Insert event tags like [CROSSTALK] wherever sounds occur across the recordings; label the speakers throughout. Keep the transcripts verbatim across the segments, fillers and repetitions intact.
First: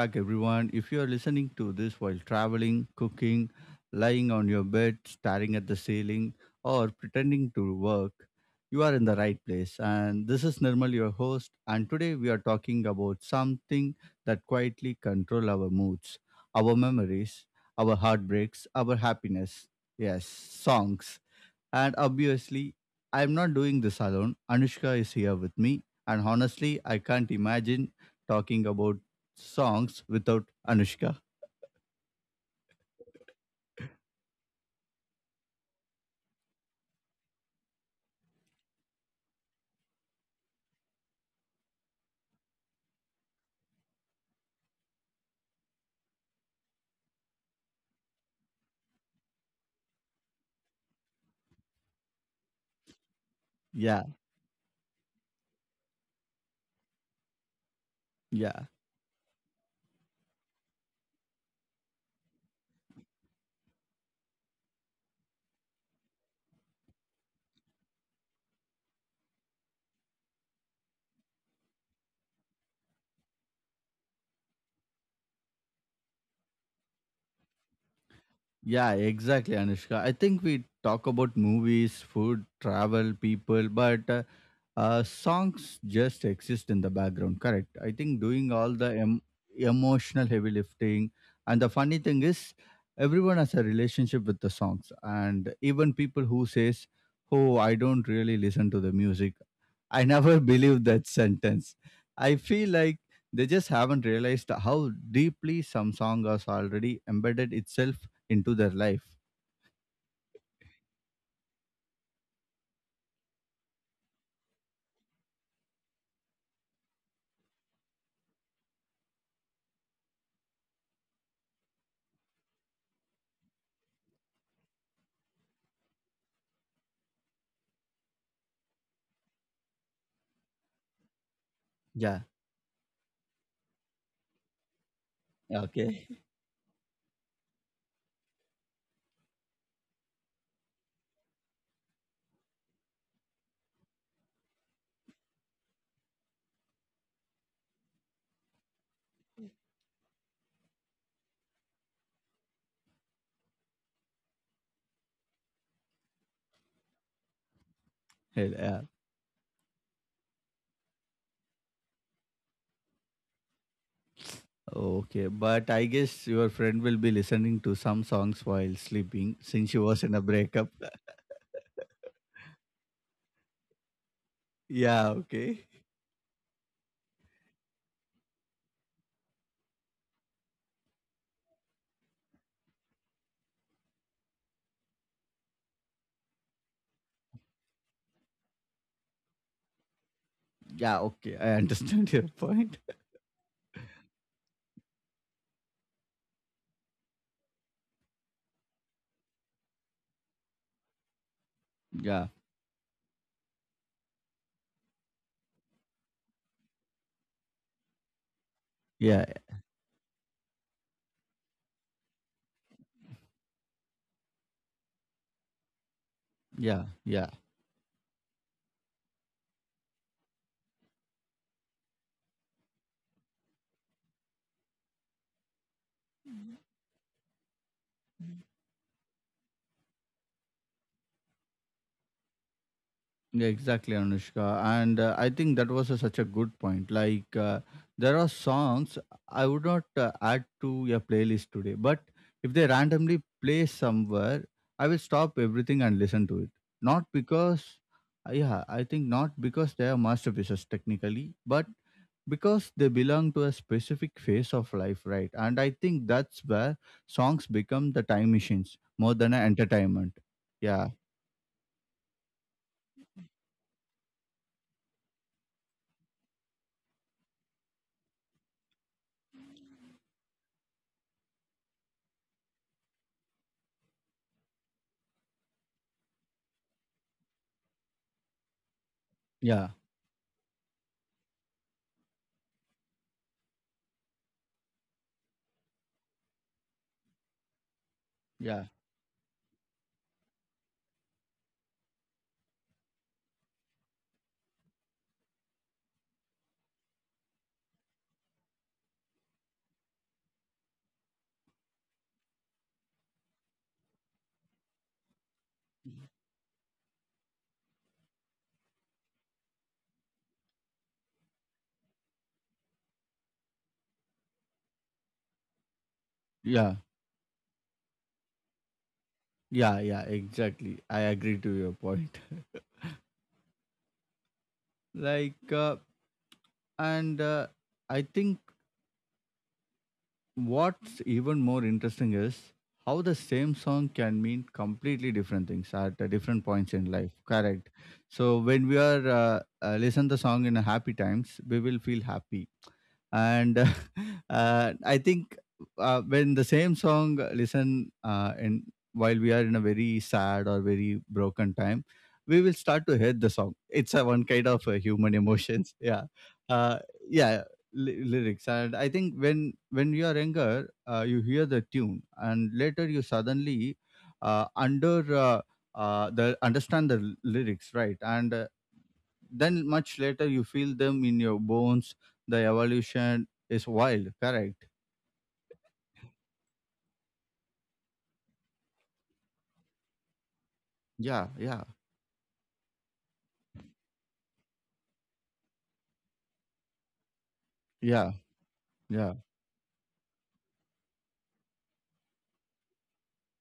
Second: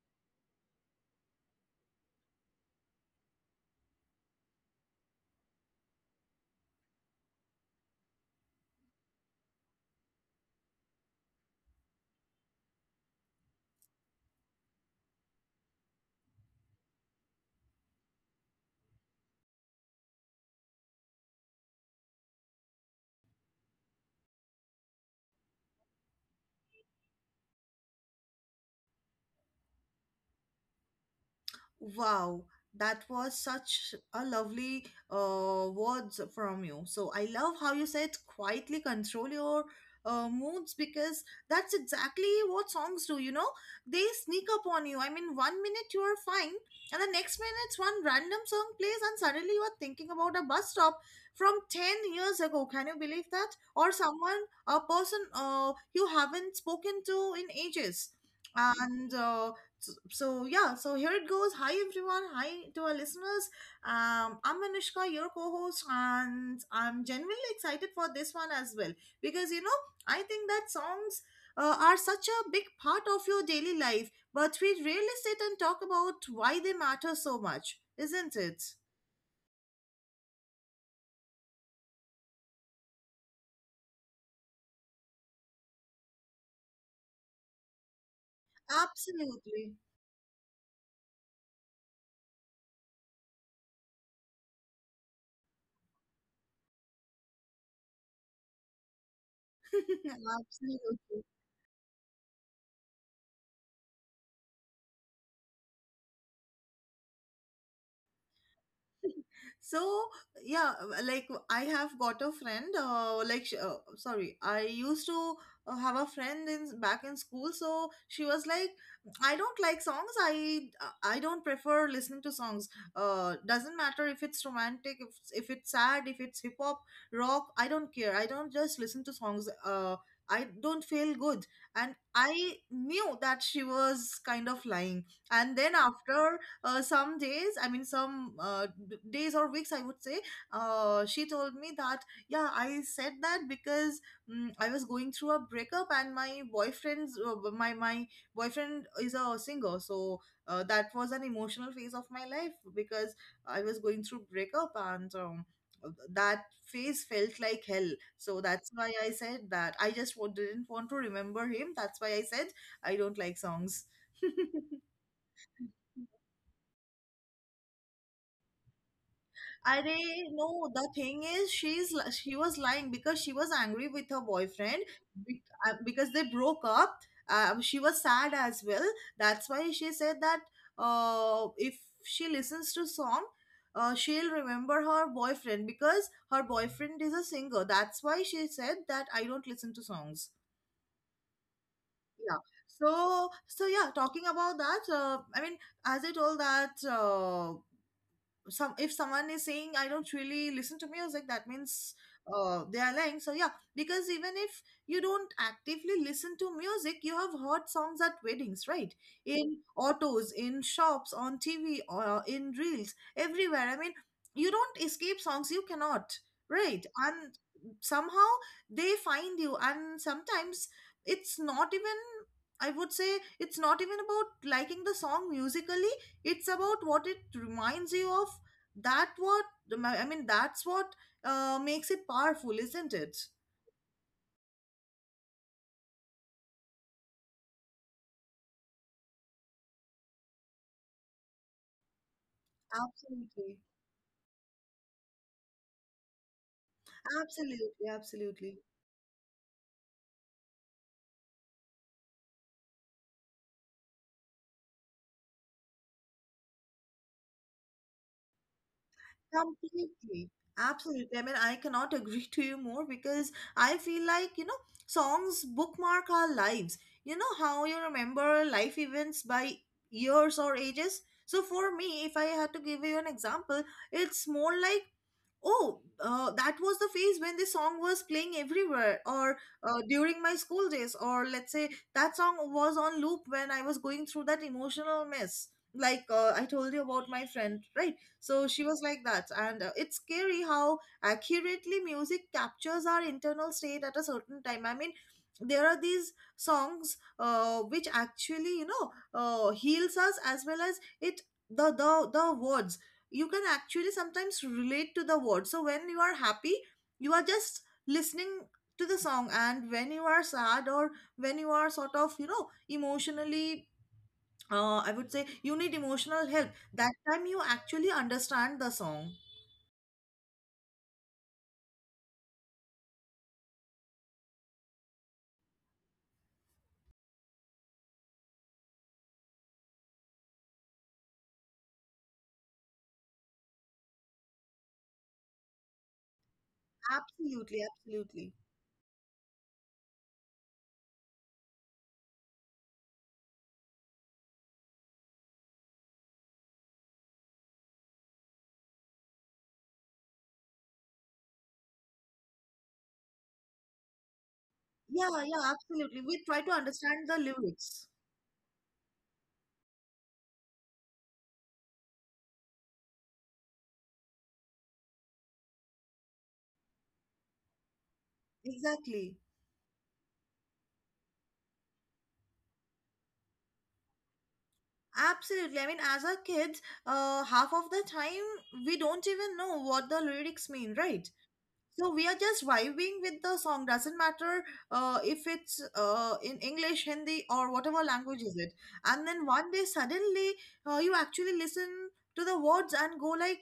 Speaker 1: back, everyone. If you are listening to this while traveling, cooking, lying on your bed, staring at the ceiling, or pretending to work, you are in the right place. And this is Nirmal, your host. And today we are talking about something that quietly control our moods, our memories, our heartbreaks, our happiness. Yes, songs. And obviously, I'm not doing this alone. Anushka is here with me. And honestly, I can't imagine talking about songs without Anushka.
Speaker 2: Wow, that was such a lovely uh, words from you. So I love how you said quietly control your uh, moods because that's exactly what songs do. You know, they sneak up on you. I mean, one minute you are fine, and the next minute one random song plays, and suddenly you are thinking about a bus stop from ten years ago. Can you believe that? Or
Speaker 1: Yeah,
Speaker 2: someone, a person uh, you haven't spoken to in ages,
Speaker 1: yeah,
Speaker 2: and. Uh, so, so yeah, so here it goes. Hi everyone, hi to our listeners. um I'm Anushka, your co-host, and I'm genuinely excited for this one as well because you know I think that songs uh, are such a big part of your daily life, but we rarely sit and talk about why they matter so much, isn't it?
Speaker 1: yeah, exactly, Anushka. I think we talk about movies, food, travel, people, but uh, uh, songs just exist in the background, correct? I think doing all the em-
Speaker 2: Absolutely.
Speaker 1: emotional heavy lifting. And the funny thing is everyone has a relationship with the songs, and even people who says, "Oh, I don't really listen to the music," I
Speaker 2: [LAUGHS]
Speaker 1: never [LAUGHS] believe that
Speaker 2: Absolutely.
Speaker 1: sentence. I feel like they just haven't realized how deeply some song has already embedded itself into their life.
Speaker 2: So yeah, like I have got a friend, uh, like sh- uh, sorry, I used to uh, have a friend in back in school. So she was like, I don't like songs. I i don't prefer listening to songs. Uh, doesn't matter if it's romantic, if, if it's sad, if it's hip hop, rock. I don't care, I don't just listen to songs. uh, I don't feel good. And
Speaker 1: Yeah,
Speaker 2: I knew that she was kind of lying. And then
Speaker 1: okay. [LAUGHS]
Speaker 2: after uh, some days, I mean some uh, d- days or weeks, I would say, uh, she told me that, yeah, I said that because mm I was going through a breakup, and my boyfriend's, uh, my my boyfriend is a singer. So uh, that was an emotional phase of my life because I was going through breakup, and um, that phase felt like hell. So that's
Speaker 1: Yeah.
Speaker 2: why I said that I just wa- didn't want to remember him. That's why I said I don't like songs. [LAUGHS]
Speaker 1: Okay, but I guess your friend will be listening to some songs while sleeping since
Speaker 2: I
Speaker 1: she was in a
Speaker 2: No,
Speaker 1: breakup.
Speaker 2: the
Speaker 1: [LAUGHS]
Speaker 2: thing is, she's li- she was lying because she was angry with her boyfriend
Speaker 1: Yeah,
Speaker 2: be-
Speaker 1: okay.
Speaker 2: uh, because they broke up. Um, she was sad as well. That's why she said that uh, if she listens to song, uh, she'll remember her boyfriend because her boyfriend is a singer. That's why she said that I don't listen to songs.
Speaker 1: Yeah, okay. I [LAUGHS] understand your
Speaker 2: Yeah.
Speaker 1: point.
Speaker 2: So so yeah, talking about that. Uh, I mean, as I told that. Uh, some, if someone is saying I don't really listen to music, that means
Speaker 1: Yeah,
Speaker 2: uh, they are lying. So yeah, because even if you don't actively listen to music, you have heard songs at weddings, right?
Speaker 1: yeah,
Speaker 2: In autos, in shops, on TV, or in reels everywhere. I mean, you don't escape songs, you cannot, right?
Speaker 1: yeah, yeah.
Speaker 2: And somehow they find you. And sometimes it's not even, I would say, it's not even about liking the song musically. It's about what it reminds you of. That what, I mean, that's what uh, makes it powerful, isn't it?
Speaker 1: Yeah, exactly, Anushka. And uh, I think that was a, such a good point. Like, uh, there are songs I would not uh, add to a playlist today, but if they randomly
Speaker 2: Absolutely,
Speaker 1: play somewhere, I will stop everything and listen to it. Not because,
Speaker 2: absolutely,
Speaker 1: uh,
Speaker 2: absolutely,
Speaker 1: yeah, I think not because they are masterpieces technically, but because they belong to a specific phase of life, right? And I think that's where songs become the time machines more than an entertainment.
Speaker 2: completely,
Speaker 1: Yeah,
Speaker 2: absolutely. I mean, I cannot [LAUGHS] agree to you more because I feel like, you know, songs bookmark our lives. You know how you remember life events by years or ages. So for me, if I had to give you an example, it's more like, oh, uh, that was the phase when the song was playing everywhere, or
Speaker 1: yeah,
Speaker 2: uh, during my school days, or let's say that song was on loop when I was going through that emotional mess. Like uh, I told you about my friend, right? So she
Speaker 1: yeah,
Speaker 2: was like that, and uh, it's scary how accurately music captures our internal state at a certain time. I mean, there are these songs uh, which actually, you know, uh, heals us as well as it the the the words. You can actually sometimes relate to the words. So when you are happy, you are just listening to the song, and when you are sad or when you are sort of, you know, emotionally, uh, I would say you need emotional help.
Speaker 1: yeah.
Speaker 2: That time you actually understand the song.
Speaker 1: Yeah, yeah, exactly. I agree to your point. [LAUGHS] like, uh, and uh, I think what's even more interesting is how the same song can mean completely different things at uh, different points in life.
Speaker 2: Absolutely,
Speaker 1: Correct.
Speaker 2: absolutely.
Speaker 1: So when we are uh, uh, listen the song in a happy times, we will feel happy. And [LAUGHS] uh, I think uh, when the same song uh, listen uh, in, while we are in a very sad or very broken time, we will start to hate the song. It's a one kind of uh, human
Speaker 2: Yeah, yeah,
Speaker 1: emotions. [LAUGHS]
Speaker 2: absolutely.
Speaker 1: Yeah.
Speaker 2: We try to
Speaker 1: uh,
Speaker 2: understand the
Speaker 1: yeah,
Speaker 2: lyrics.
Speaker 1: ly- lyrics. And I think when when you are younger, uh, you hear the tune, and later you suddenly uh, under uh, uh, the understand the l- lyrics, right? And uh,
Speaker 2: Exactly.
Speaker 1: then much later you feel them in your bones. The evolution is wild, correct?
Speaker 2: Absolutely. I mean, as a kids, uh, half of the time we don't even know what the lyrics mean, right?
Speaker 1: Yeah, yeah.
Speaker 2: So
Speaker 1: [LAUGHS]
Speaker 2: we are just vibing with the song, doesn't matter uh, if it's uh, in English, Hindi, or whatever
Speaker 1: Yeah,
Speaker 2: language is it. And
Speaker 1: yeah.
Speaker 2: then one day suddenly uh, you actually listen to the words and go like,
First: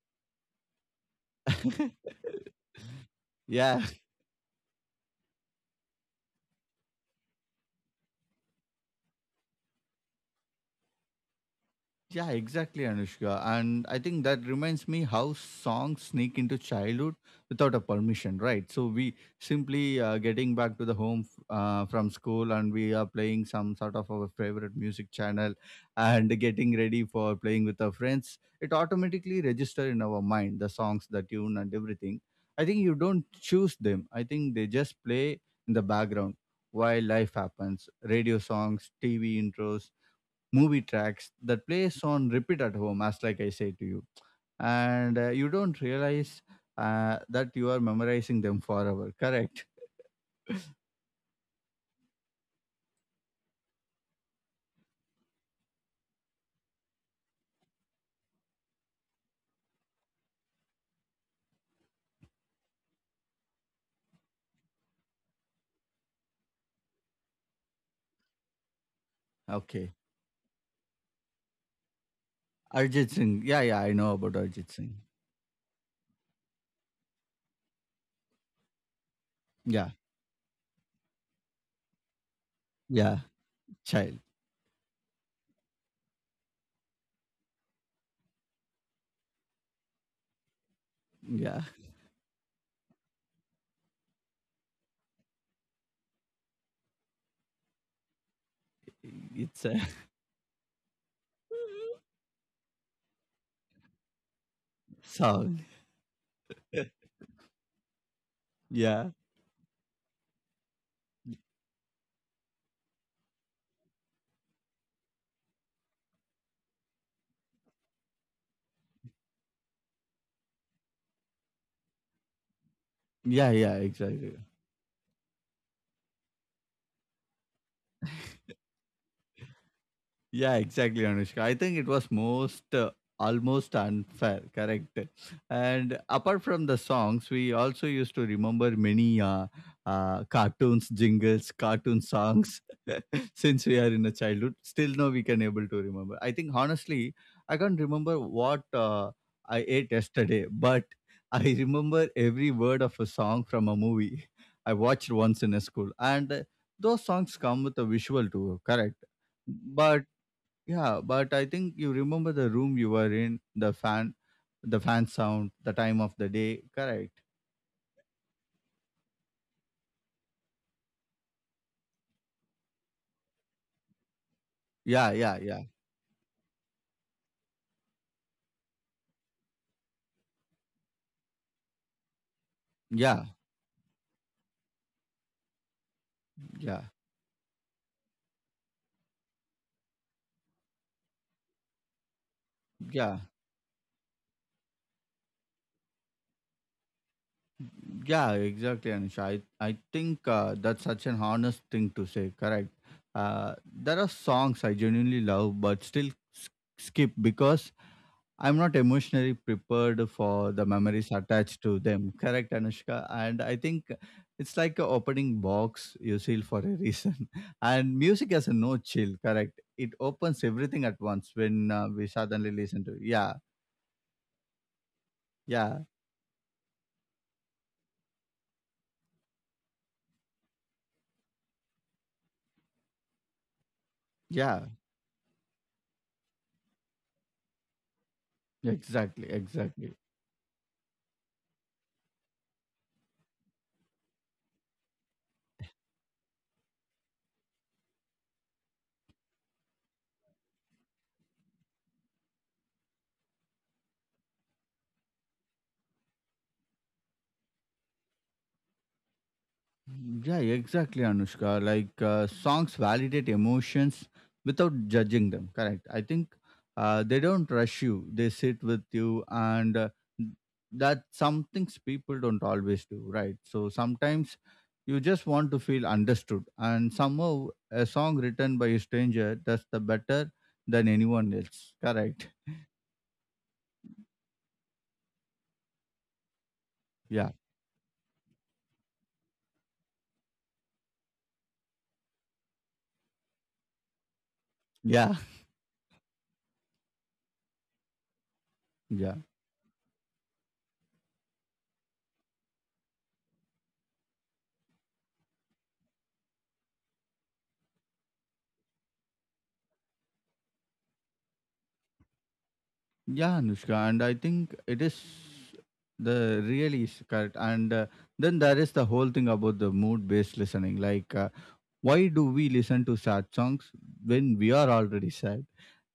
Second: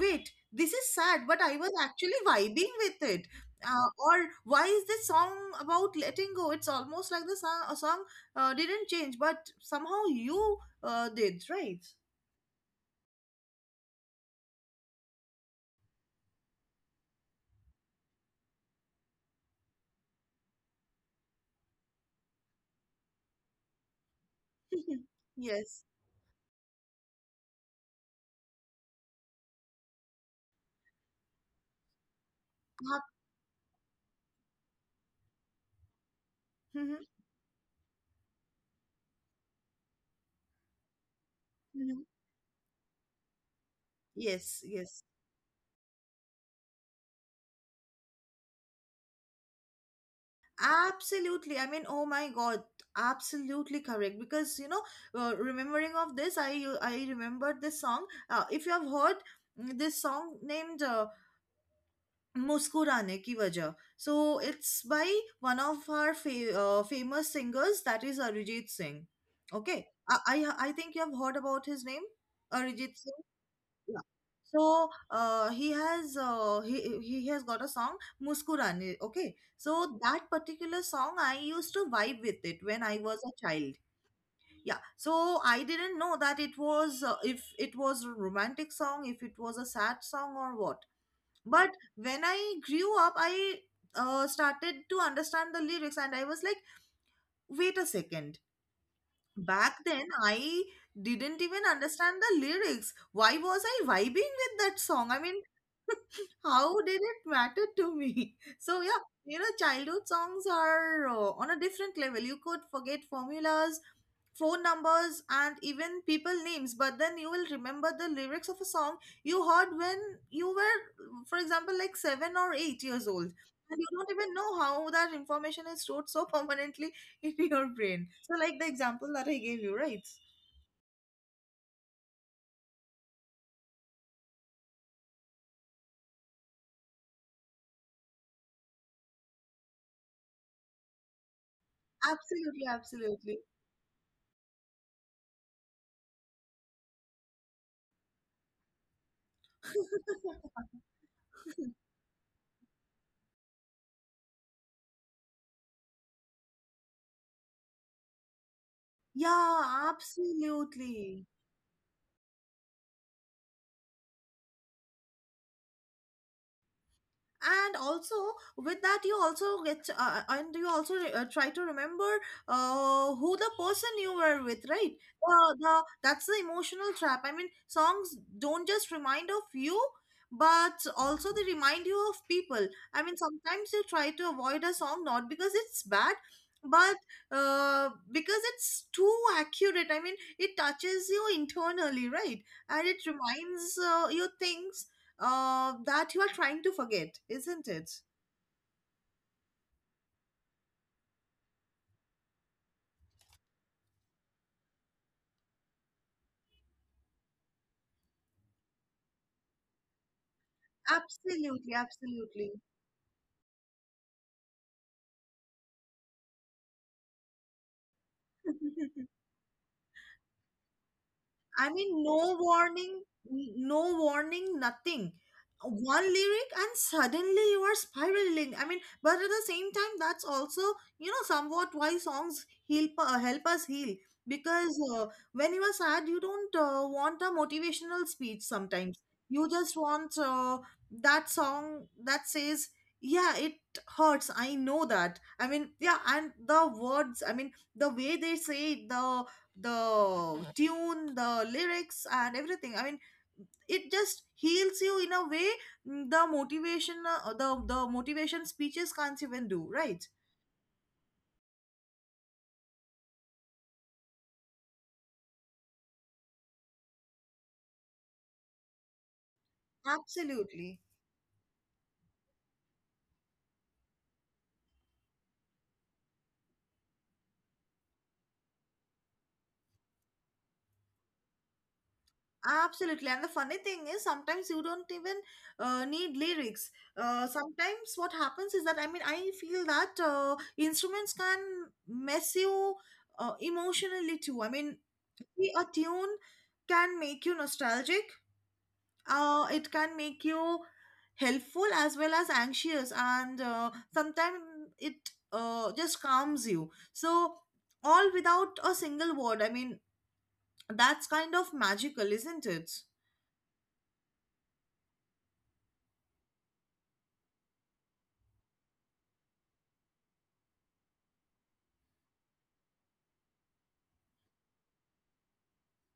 Speaker 2: wait, this is sad but I was
Speaker 1: [LAUGHS]
Speaker 2: actually [LAUGHS] vibing with it.
Speaker 1: Yeah.
Speaker 2: Uh, or why is this song about letting go. It's almost like the song, a song uh, didn't change but somehow you uh, did, right?
Speaker 1: Yeah, exactly, Anushka. And I think that reminds me how songs sneak into childhood without a permission, right? So we simply uh, getting back to the home f- uh, from school, and we are playing some sort of our favorite
Speaker 2: [LAUGHS]
Speaker 1: music channel
Speaker 2: Yes.
Speaker 1: and getting ready for playing with our friends. It automatically register in our mind the songs, the tune, and everything. I think you
Speaker 2: Ah,
Speaker 1: don't choose them. I think they just play in the background while
Speaker 2: mhm,
Speaker 1: life happens. Radio songs, T V intros, movie tracks that plays
Speaker 2: mhm.
Speaker 1: on repeat at home, as like I say to you.
Speaker 2: Yes, yes.
Speaker 1: And uh, you don't realize uh, that you are memorizing them forever, correct?
Speaker 2: Absolutely. I mean, oh my God, absolutely correct. Because you know, uh, remembering of this, I I remembered this song. Uh, if you have heard, mm, this song named uh, "Muskurane Ki Wajah," so it's by one of our fa- uh, famous singers, that is Arijit Singh. Okay,
Speaker 1: Okay,
Speaker 2: I, I I think you have heard about his name, Arijit
Speaker 1: Arjit
Speaker 2: Singh.
Speaker 1: Singh. Yeah, yeah, I
Speaker 2: Yeah.
Speaker 1: know about
Speaker 2: So
Speaker 1: Arjit Singh.
Speaker 2: uh, he has uh, he he has got a song Muskurane. Okay,
Speaker 1: Yeah,
Speaker 2: so that particular song I used to vibe with it when I was
Speaker 1: yeah,
Speaker 2: a child.
Speaker 1: child.
Speaker 2: Yeah, so I didn't know that it was uh, if it was a romantic song, if it was a sad song or what.
Speaker 1: Yeah.
Speaker 2: But when I grew up, I uh, started to understand the lyrics, and I was like, wait a second,
Speaker 1: [LAUGHS] It's
Speaker 2: back
Speaker 1: a
Speaker 2: then I didn't even understand
Speaker 1: [LAUGHS]
Speaker 2: the lyrics. Why was I vibing with that song? I mean,
Speaker 1: song.
Speaker 2: [LAUGHS] how did it matter to me? [LAUGHS] So yeah,
Speaker 1: Yeah,
Speaker 2: you know, childhood songs are uh, on a different level. You could forget formulas, phone numbers, and even people names, but then you will remember the lyrics of a song you heard when you were, for example, like seven or eight years old,
Speaker 1: yeah, yeah,
Speaker 2: and you don't even
Speaker 1: exactly.
Speaker 2: know how that information is stored so permanently [LAUGHS] in your brain, so like the example that I gave you, right?
Speaker 1: Yeah, exactly, Anushka. I think it was most uh, almost unfair, correct? And apart from the songs, we also used to remember many uh, uh, cartoons, jingles, cartoon songs.
Speaker 2: Absolutely,
Speaker 1: [LAUGHS]
Speaker 2: absolutely.
Speaker 1: Since we are in a childhood, still now we can able to remember. I think honestly, I can't remember what uh, I ate yesterday, but I remember every word of a song from a movie [LAUGHS] I watched once in a school. And uh, those songs come with a visual too, correct?
Speaker 2: Yeah,
Speaker 1: But yeah,
Speaker 2: absolutely.
Speaker 1: but I think you remember the room you were in, the fan, the fan sound, the time of the day. Correct.
Speaker 2: And also, with that you also get uh, and you also re- uh, try to remember uh, who the person you were with, right?
Speaker 1: Yeah, yeah,
Speaker 2: Uh,
Speaker 1: yeah,
Speaker 2: the, that's the emotional trap. I mean, songs don't just remind of you, but also they remind you of people. I mean,
Speaker 1: yeah,
Speaker 2: sometimes you try to avoid a song not because it's bad,
Speaker 1: yeah,
Speaker 2: but uh, because it's too accurate. I mean, it touches you internally, right? And it
Speaker 1: yeah,
Speaker 2: reminds uh, you things uh, that you are trying to forget, isn't it?
Speaker 1: yeah. Exactly, Anisha. I I think uh, that's such an honest thing to say. Correct. Uh, there are songs I genuinely love, but still s- skip because I'm not emotionally prepared for the memories attached
Speaker 2: Absolutely,
Speaker 1: to them. [LAUGHS]
Speaker 2: absolutely.
Speaker 1: Correct, Anushka. And I think it's like a opening box you seal for a reason. [LAUGHS] And music has a no
Speaker 2: [LAUGHS]
Speaker 1: chill. Correct. It opens everything at once
Speaker 2: I
Speaker 1: when uh,
Speaker 2: mean,
Speaker 1: we
Speaker 2: no
Speaker 1: suddenly listen to.
Speaker 2: warning,
Speaker 1: Yeah,
Speaker 2: n- no warning, nothing.
Speaker 1: yeah,
Speaker 2: One lyric and suddenly you are spiraling. I mean, but at the same time, that's also, you know, somewhat why songs help uh, help us heal
Speaker 1: yeah.
Speaker 2: because uh, when you are sad, you don't uh, want a motivational speech. Sometimes
Speaker 1: Exactly,
Speaker 2: you just
Speaker 1: exactly.
Speaker 2: want uh, that song that says, "Yeah, it hurts. I know that." I mean, yeah, and the words. I mean, the way they say it, the the tune, the lyrics, and everything. I mean, it just heals you in a way, mm, the motivation, uh, the the motivation speeches can't even do, right?
Speaker 1: Yeah, exactly, Anushka. Like uh, songs validate emotions without judging them. Correct. I think uh, they don't rush you. They sit with you, and uh,
Speaker 2: Absolutely,
Speaker 1: that some things people don't always do. Right. So sometimes you just want to feel understood, and somehow a song written by a stranger does the better than anyone else. Correct.
Speaker 2: absolutely. And the funny thing is sometimes you don't even uh, need lyrics. Uh,
Speaker 1: Yeah.
Speaker 2: sometimes what happens is that, I mean, I feel that uh, instruments can mess you uh, emotionally too. I mean,
Speaker 1: Yeah. [LAUGHS]
Speaker 2: maybe a tune can make you nostalgic.
Speaker 1: Yeah.
Speaker 2: Uh, it can make you helpful as well as anxious. And uh, sometimes it uh, just calms you, so all without a single word. I mean, that's kind of magical, isn't it?
Speaker 1: Yeah, Anushka, and I think it is the really is correct. And uh, then there is the whole thing about the mood-based listening. Like, uh, why do we listen to sad songs when we are already sad?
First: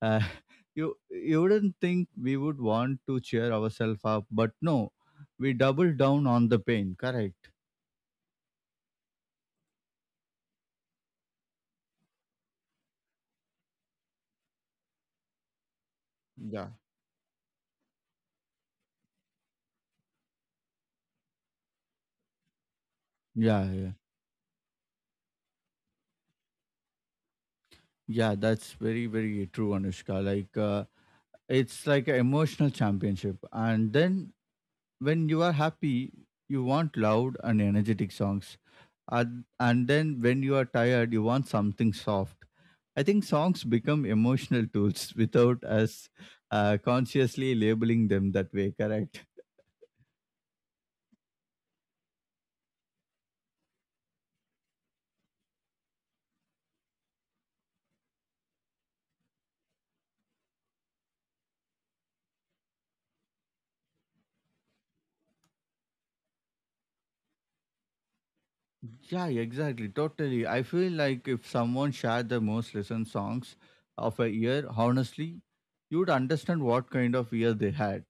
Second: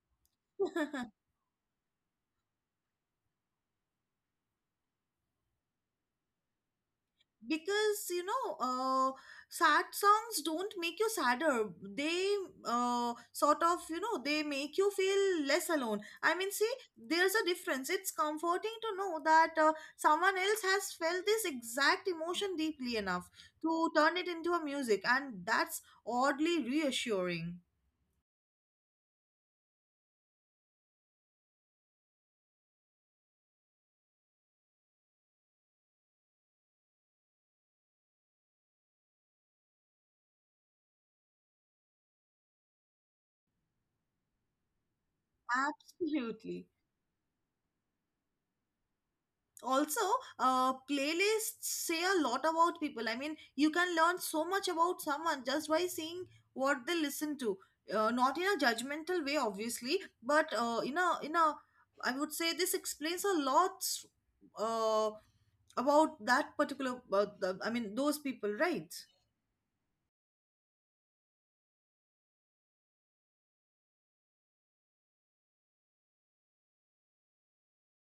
Speaker 1: Uh, [LAUGHS] you
Speaker 2: [LAUGHS]
Speaker 1: you wouldn't think we would want to cheer ourselves up, but no, we double down on the pain. Correct.
Speaker 2: Because you know, uh, sad songs don't make you sadder, they uh, sort of, you know, they make you feel less alone. I mean,
Speaker 1: Yeah.
Speaker 2: see, there's a difference. It's comforting to know that uh, someone else has felt this exact emotion deeply enough
Speaker 1: Yeah,
Speaker 2: to
Speaker 1: yeah,
Speaker 2: turn it into a music, and that's oddly reassuring.
Speaker 1: yeah. That's very, very true, Anushka. Like, uh, it's like an emotional championship, and then when you are happy you want loud and energetic songs, and, and then when you are tired you want something soft. I think songs become emotional tools [LAUGHS] without us
Speaker 2: Absolutely.
Speaker 1: uh, consciously labeling them that way, correct?
Speaker 2: Also, uh, playlists say a lot about people. I mean, you can learn so much about someone just by seeing what they listen to, uh, not in a judgmental way obviously, but uh, in a in a I would say this explains a lot uh, about that particular, uh, the, I mean, those people, right?
Speaker 1: Yeah, exactly, totally. I feel like if someone shared the most listened songs of a year, honestly, you would understand what kind of year they had:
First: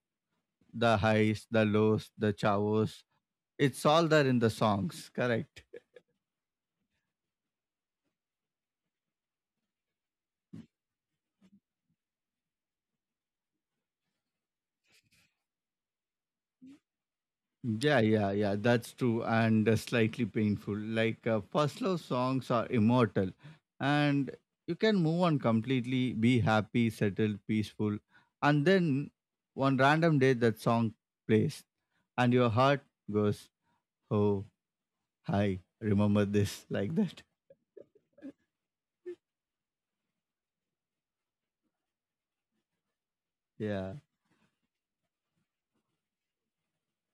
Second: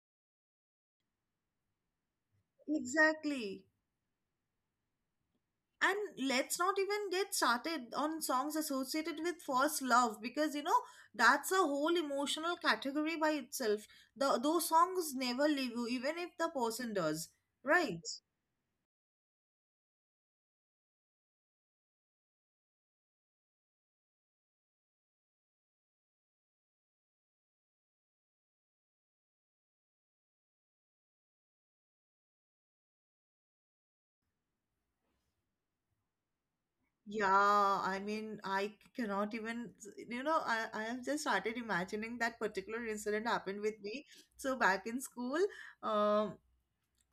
Speaker 1: the highs, the lows, the chavos.
Speaker 2: Exactly.
Speaker 1: It's all there in the songs, correct?
Speaker 2: And let's not even get started on songs associated with first love because you know that's a whole emotional category by itself. The those songs never leave you even if the person does,
Speaker 1: Yeah,
Speaker 2: right?
Speaker 1: yeah, yeah, that's true, and uh, slightly painful. Like uh, first love songs are immortal, and you can move on completely, be happy, settled, peaceful, and then one random day that song plays, and your heart goes, "Oh, hi, remember this?" [LAUGHS] Like that.
Speaker 2: Yeah, I mean, I cannot even, you know, i i have just started imagining that particular incident happened with
Speaker 1: Yeah,
Speaker 2: me. So back in school, um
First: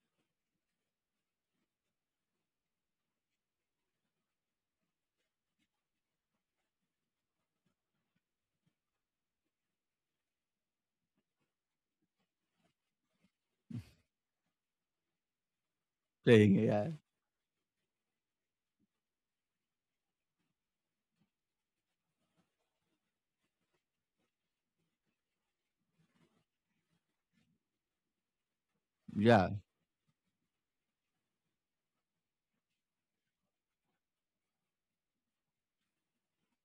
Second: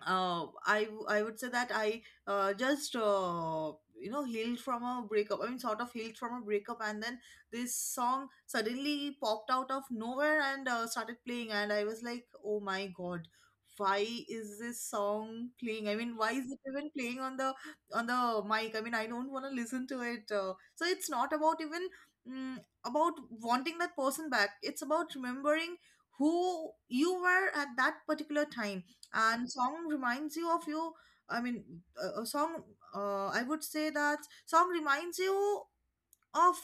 Speaker 2: uh, I w- I would say that I uh, just, uh, you know, healed from a breakup. I mean, sort of healed from a breakup, and then this song suddenly popped out of nowhere and uh, started playing, and I was like, oh my god. Why is this song playing? I mean, why is
Speaker 1: playing.
Speaker 2: it
Speaker 1: Yeah,
Speaker 2: even playing on the on the mic? I mean, I don't want to listen to it. Uh, so it's not about even mm, about wanting that person back. It's about remembering who you were at that particular time
Speaker 1: yeah.
Speaker 2: and song reminds you of you. I mean, a a song, uh, I would say that song reminds you of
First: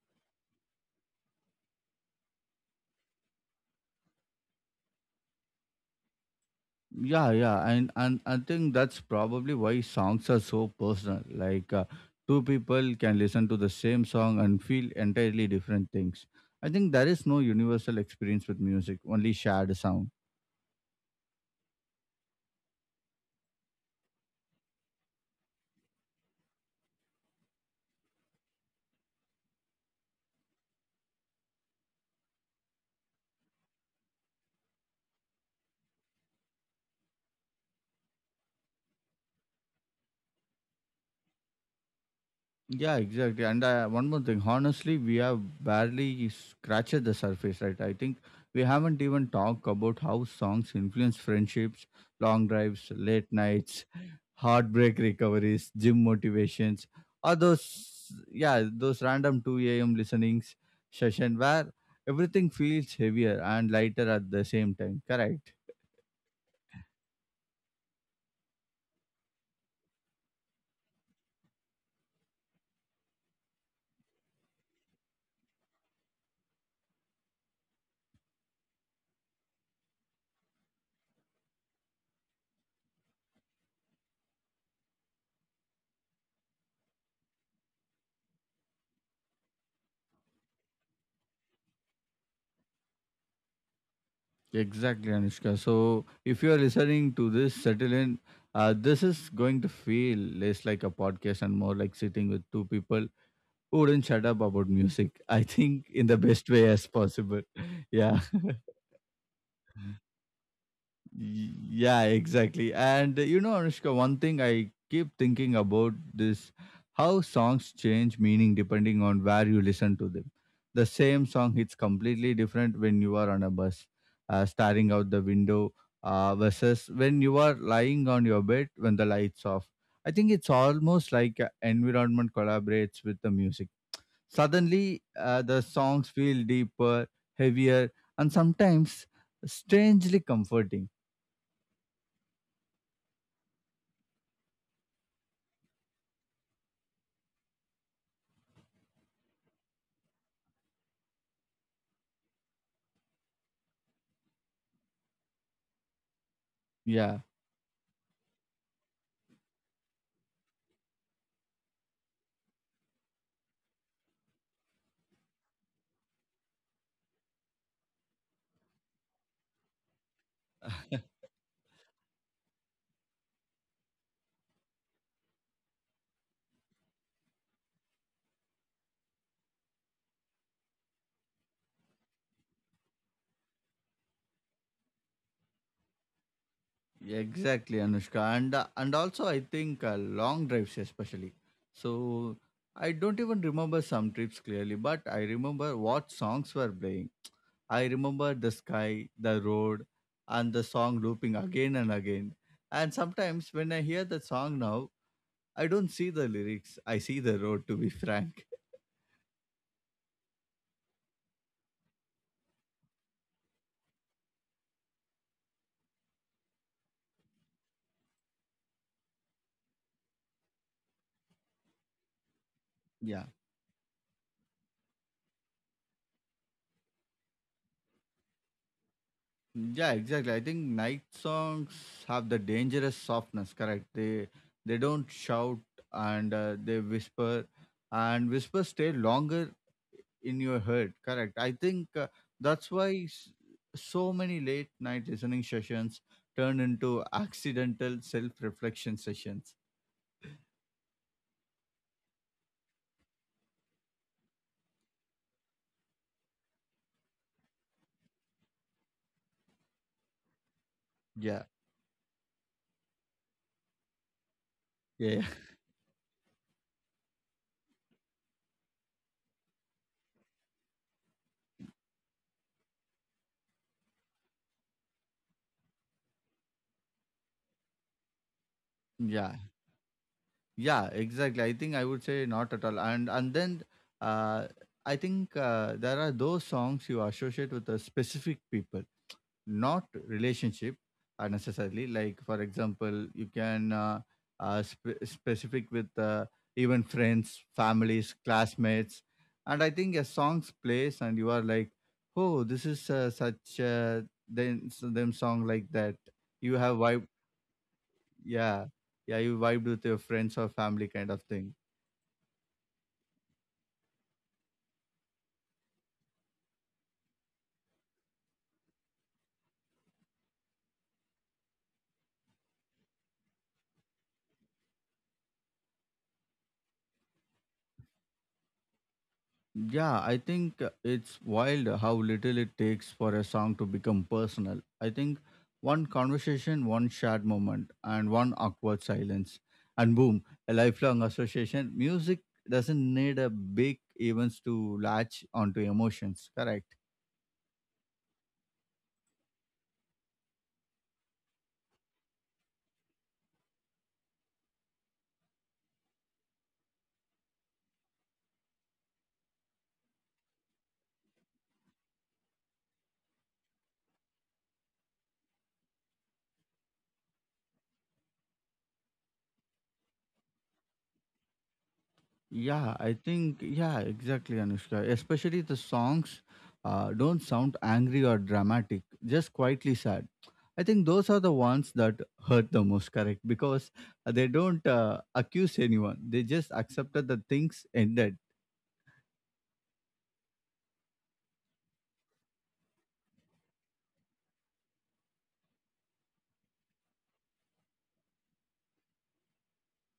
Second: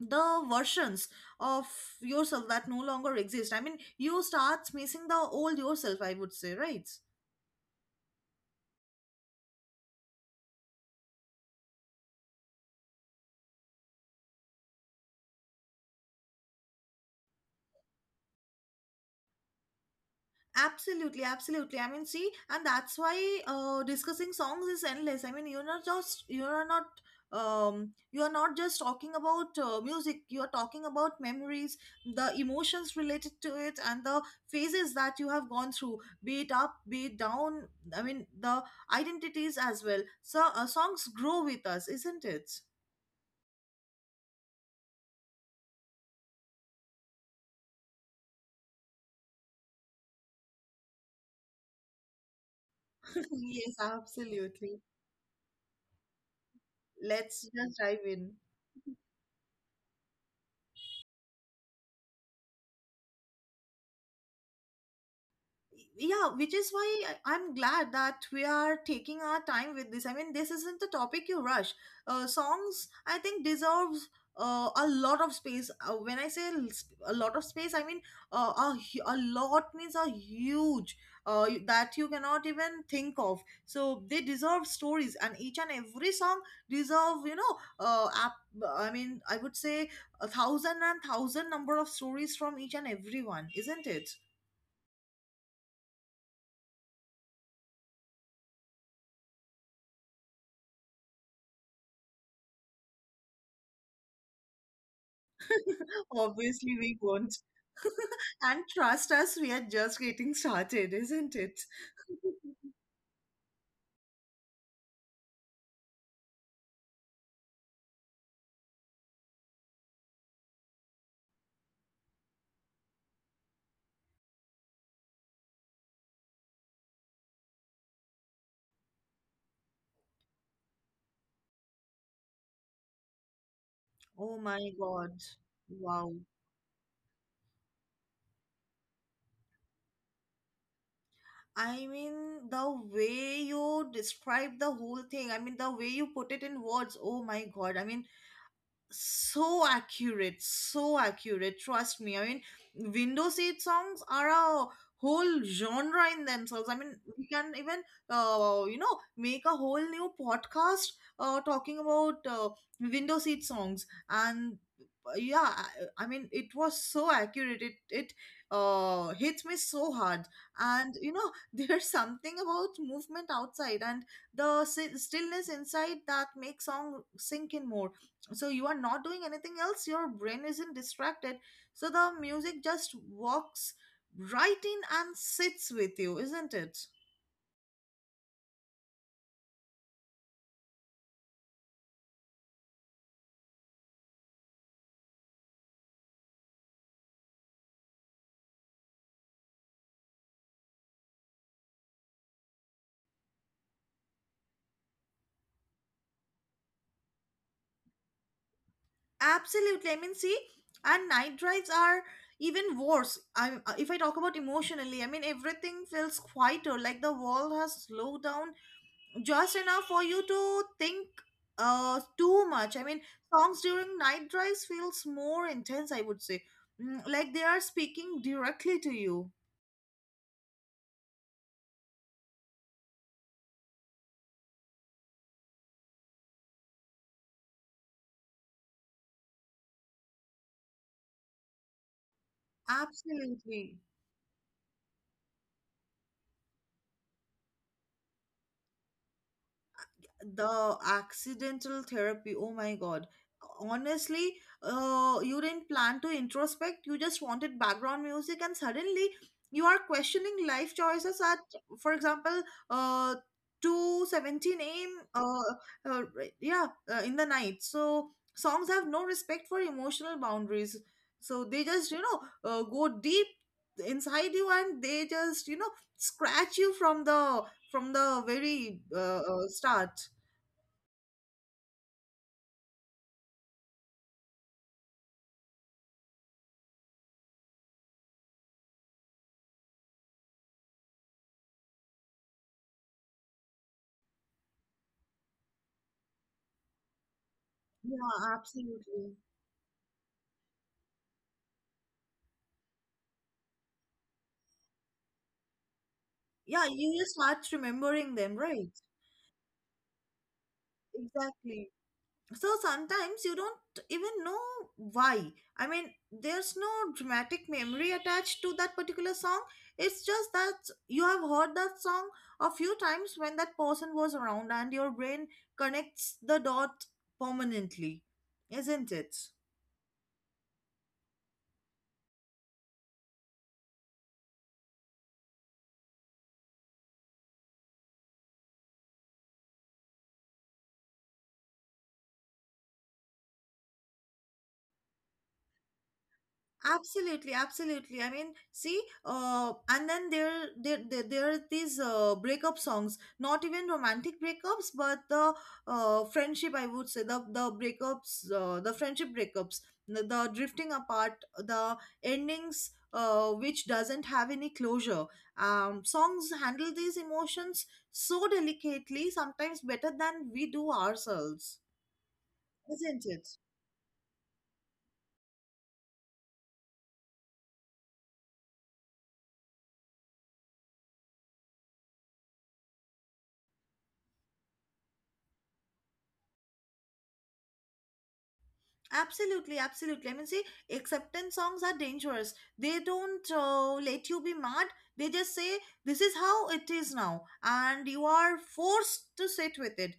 Speaker 2: the versions of yourself that no longer exist. I mean, you start missing the old yourself, I would say, right?
Speaker 1: Yeah, yeah, and and I think that's probably why songs are so personal. Like uh, two people can listen to the same song and feel entirely different things. I think there is no universal experience with music, only shared sound.
Speaker 2: Absolutely, absolutely. I mean, see, and that's why uh, discussing songs is endless. I mean, you're not just you're not um you are not just talking about uh, music. You are talking about memories, the emotions related to it, and the phases that you have gone through, be it up, be it down. I mean, the identities as well. So, uh, songs grow with us, isn't it?
Speaker 1: Yeah, exactly. And uh, one more thing, honestly, we have barely scratched the surface, right? I think we haven't even talked about how songs influence friendships, long drives, late
Speaker 2: [LAUGHS] Yes,
Speaker 1: nights,
Speaker 2: absolutely.
Speaker 1: heartbreak recoveries, gym motivations, or
Speaker 2: Let's just dive
Speaker 1: those,
Speaker 2: in.
Speaker 1: yeah, those random two a m listenings session where everything feels heavier and lighter at the same time, correct?
Speaker 2: Yeah, which is why I- I'm glad that we are taking our time with this. I mean, this isn't a topic you rush. Uh, songs, I think, deserves uh, a lot of space. Uh, when I say l- sp- a lot of space, I mean, uh, a, hu- a lot means a huge, uh, y- that you cannot even think of. So they deserve stories and each and every song deserve, you know uh, ap- I mean, I would say a thousand and thousand number of stories from each and everyone, isn't it?
Speaker 1: Exactly, Anushka. So, if you are listening to this, settle in. Uh, this is going to feel less like a podcast and more like sitting with two people who wouldn't shut up about music. I think
Speaker 2: [LAUGHS]
Speaker 1: in the best
Speaker 2: Obviously,
Speaker 1: way
Speaker 2: we
Speaker 1: as
Speaker 2: won't.
Speaker 1: possible. [LAUGHS] Yeah.
Speaker 2: And trust us, we are just getting started, isn't
Speaker 1: Y-
Speaker 2: it?
Speaker 1: Yeah,
Speaker 2: [LAUGHS]
Speaker 1: exactly. And uh, you know, Anushka, one thing I keep thinking about this: how songs change meaning depending on where you listen to them. The same song hits completely different when you are on a bus, uh, staring out the window, uh, versus when you are lying on your bed when the lights off. I think it's almost like a environment collaborates with the music.
Speaker 2: Oh my
Speaker 1: Suddenly,
Speaker 2: God.
Speaker 1: uh, the songs
Speaker 2: Wow.
Speaker 1: feel deeper, heavier, and sometimes strangely comforting.
Speaker 2: I mean, the way you describe the whole thing, I mean, the way you put it in words, oh my God. I mean, so accurate, so accurate, trust me. I mean, window seat songs are a whole genre in themselves. I mean,
Speaker 1: Yeah,
Speaker 2: we can even, uh, you know make a whole new podcast, uh, talking about uh, window seat songs. And uh, yeah i I mean, it was so accurate, it it uh hits me so hard. And you know [LAUGHS] there's something about movement outside and the si- stillness inside that makes song sink in more. So you are not doing anything else, your brain isn't distracted, so the music just walks right in and sits with you, isn't it?
Speaker 1: exactly, Anushka, and uh, and also I think uh, long drives especially. So I don't even remember some trips clearly, but I remember what songs were playing. I remember the sky, the road, and the song looping again and again. And sometimes when I hear the song now, I don't see the lyrics. I see the road. To be frank,
Speaker 2: Absolutely. I mean, see, and night drives are even worse. I if I talk about emotionally, I mean, everything feels quieter, like the world has slowed down just enough for you to think uh too much. I mean,
Speaker 1: [LAUGHS] yeah.
Speaker 2: songs during night drives feels more intense, I would say. Mm, like they are speaking directly to you.
Speaker 1: Yeah, exactly. I think night songs have the dangerous softness, correct? They they don't shout, and uh, they whisper, and whispers stay longer in your head, correct? I think uh, that's why s-
Speaker 2: Absolutely.
Speaker 1: so many late night listening sessions turn into accidental self-reflection sessions.
Speaker 2: The accidental therapy, oh my God, honestly, uh, you didn't plan to introspect, you just wanted background music, and suddenly you are questioning life choices at,
Speaker 1: Yeah.
Speaker 2: for example, uh two seventeen a m,
Speaker 1: Yeah. Yeah. [LAUGHS]
Speaker 2: uh, uh right- yeah, uh, in the night. So songs have no respect for emotional boundaries, so they just, you know uh, go deep inside you, and they just, you know scratch you from the from the very, uh,
Speaker 1: Yeah.
Speaker 2: uh, start.
Speaker 1: Yeah, exactly. I think I would say not at all. And and then uh I think uh, there are those songs you associate with a specific people, not relationship, uh, necessarily. Like, for example, you can uh, uh, sp- specific with uh, even friends,
Speaker 2: Yeah,
Speaker 1: families, classmates.
Speaker 2: absolutely.
Speaker 1: And I think a song's plays and you are like, "Oh, this is uh, such uh, then so them song like that you
Speaker 2: Yeah,
Speaker 1: have
Speaker 2: you
Speaker 1: vibe."
Speaker 2: just start remembering them,
Speaker 1: Yeah,
Speaker 2: right?
Speaker 1: yeah, you vibed with your friends or family kind of thing.
Speaker 2: Exactly. So sometimes you don't even know why. I mean, there's no dramatic memory attached to that particular song. It's just that you have heard that song a few times when that person was around, and your brain connects the dot permanently, isn't it?
Speaker 1: Yeah, I think uh, it's wild how little it takes for a song to become personal. I think one conversation, one shared moment, and one awkward silence, and boom, a lifelong association. Music doesn't need a big events to latch onto emotions, correct?
Speaker 2: Absolutely, absolutely. I mean, see, uh, and then there, there, there, there are these uh, breakup songs. Not even romantic breakups, but the uh, friendship. I would say the the breakups, uh, the friendship breakups, the, the drifting apart, the endings, uh, which doesn't have any closure. Um, songs handle these emotions so delicately, sometimes better than we do ourselves,
Speaker 1: Yeah, I
Speaker 2: isn't
Speaker 1: think,
Speaker 2: it?
Speaker 1: yeah, exactly, Anushka. Especially the songs uh, don't sound angry or dramatic, just quietly sad. I think those are the ones that hurt the most, correct? Because they don't uh, accuse anyone. They just accepted that things ended.
Speaker 2: Absolutely, absolutely. I mean, see, acceptance songs are dangerous. They don't, uh, let you be mad. They just say, this is how it is now. And you are forced to sit with it.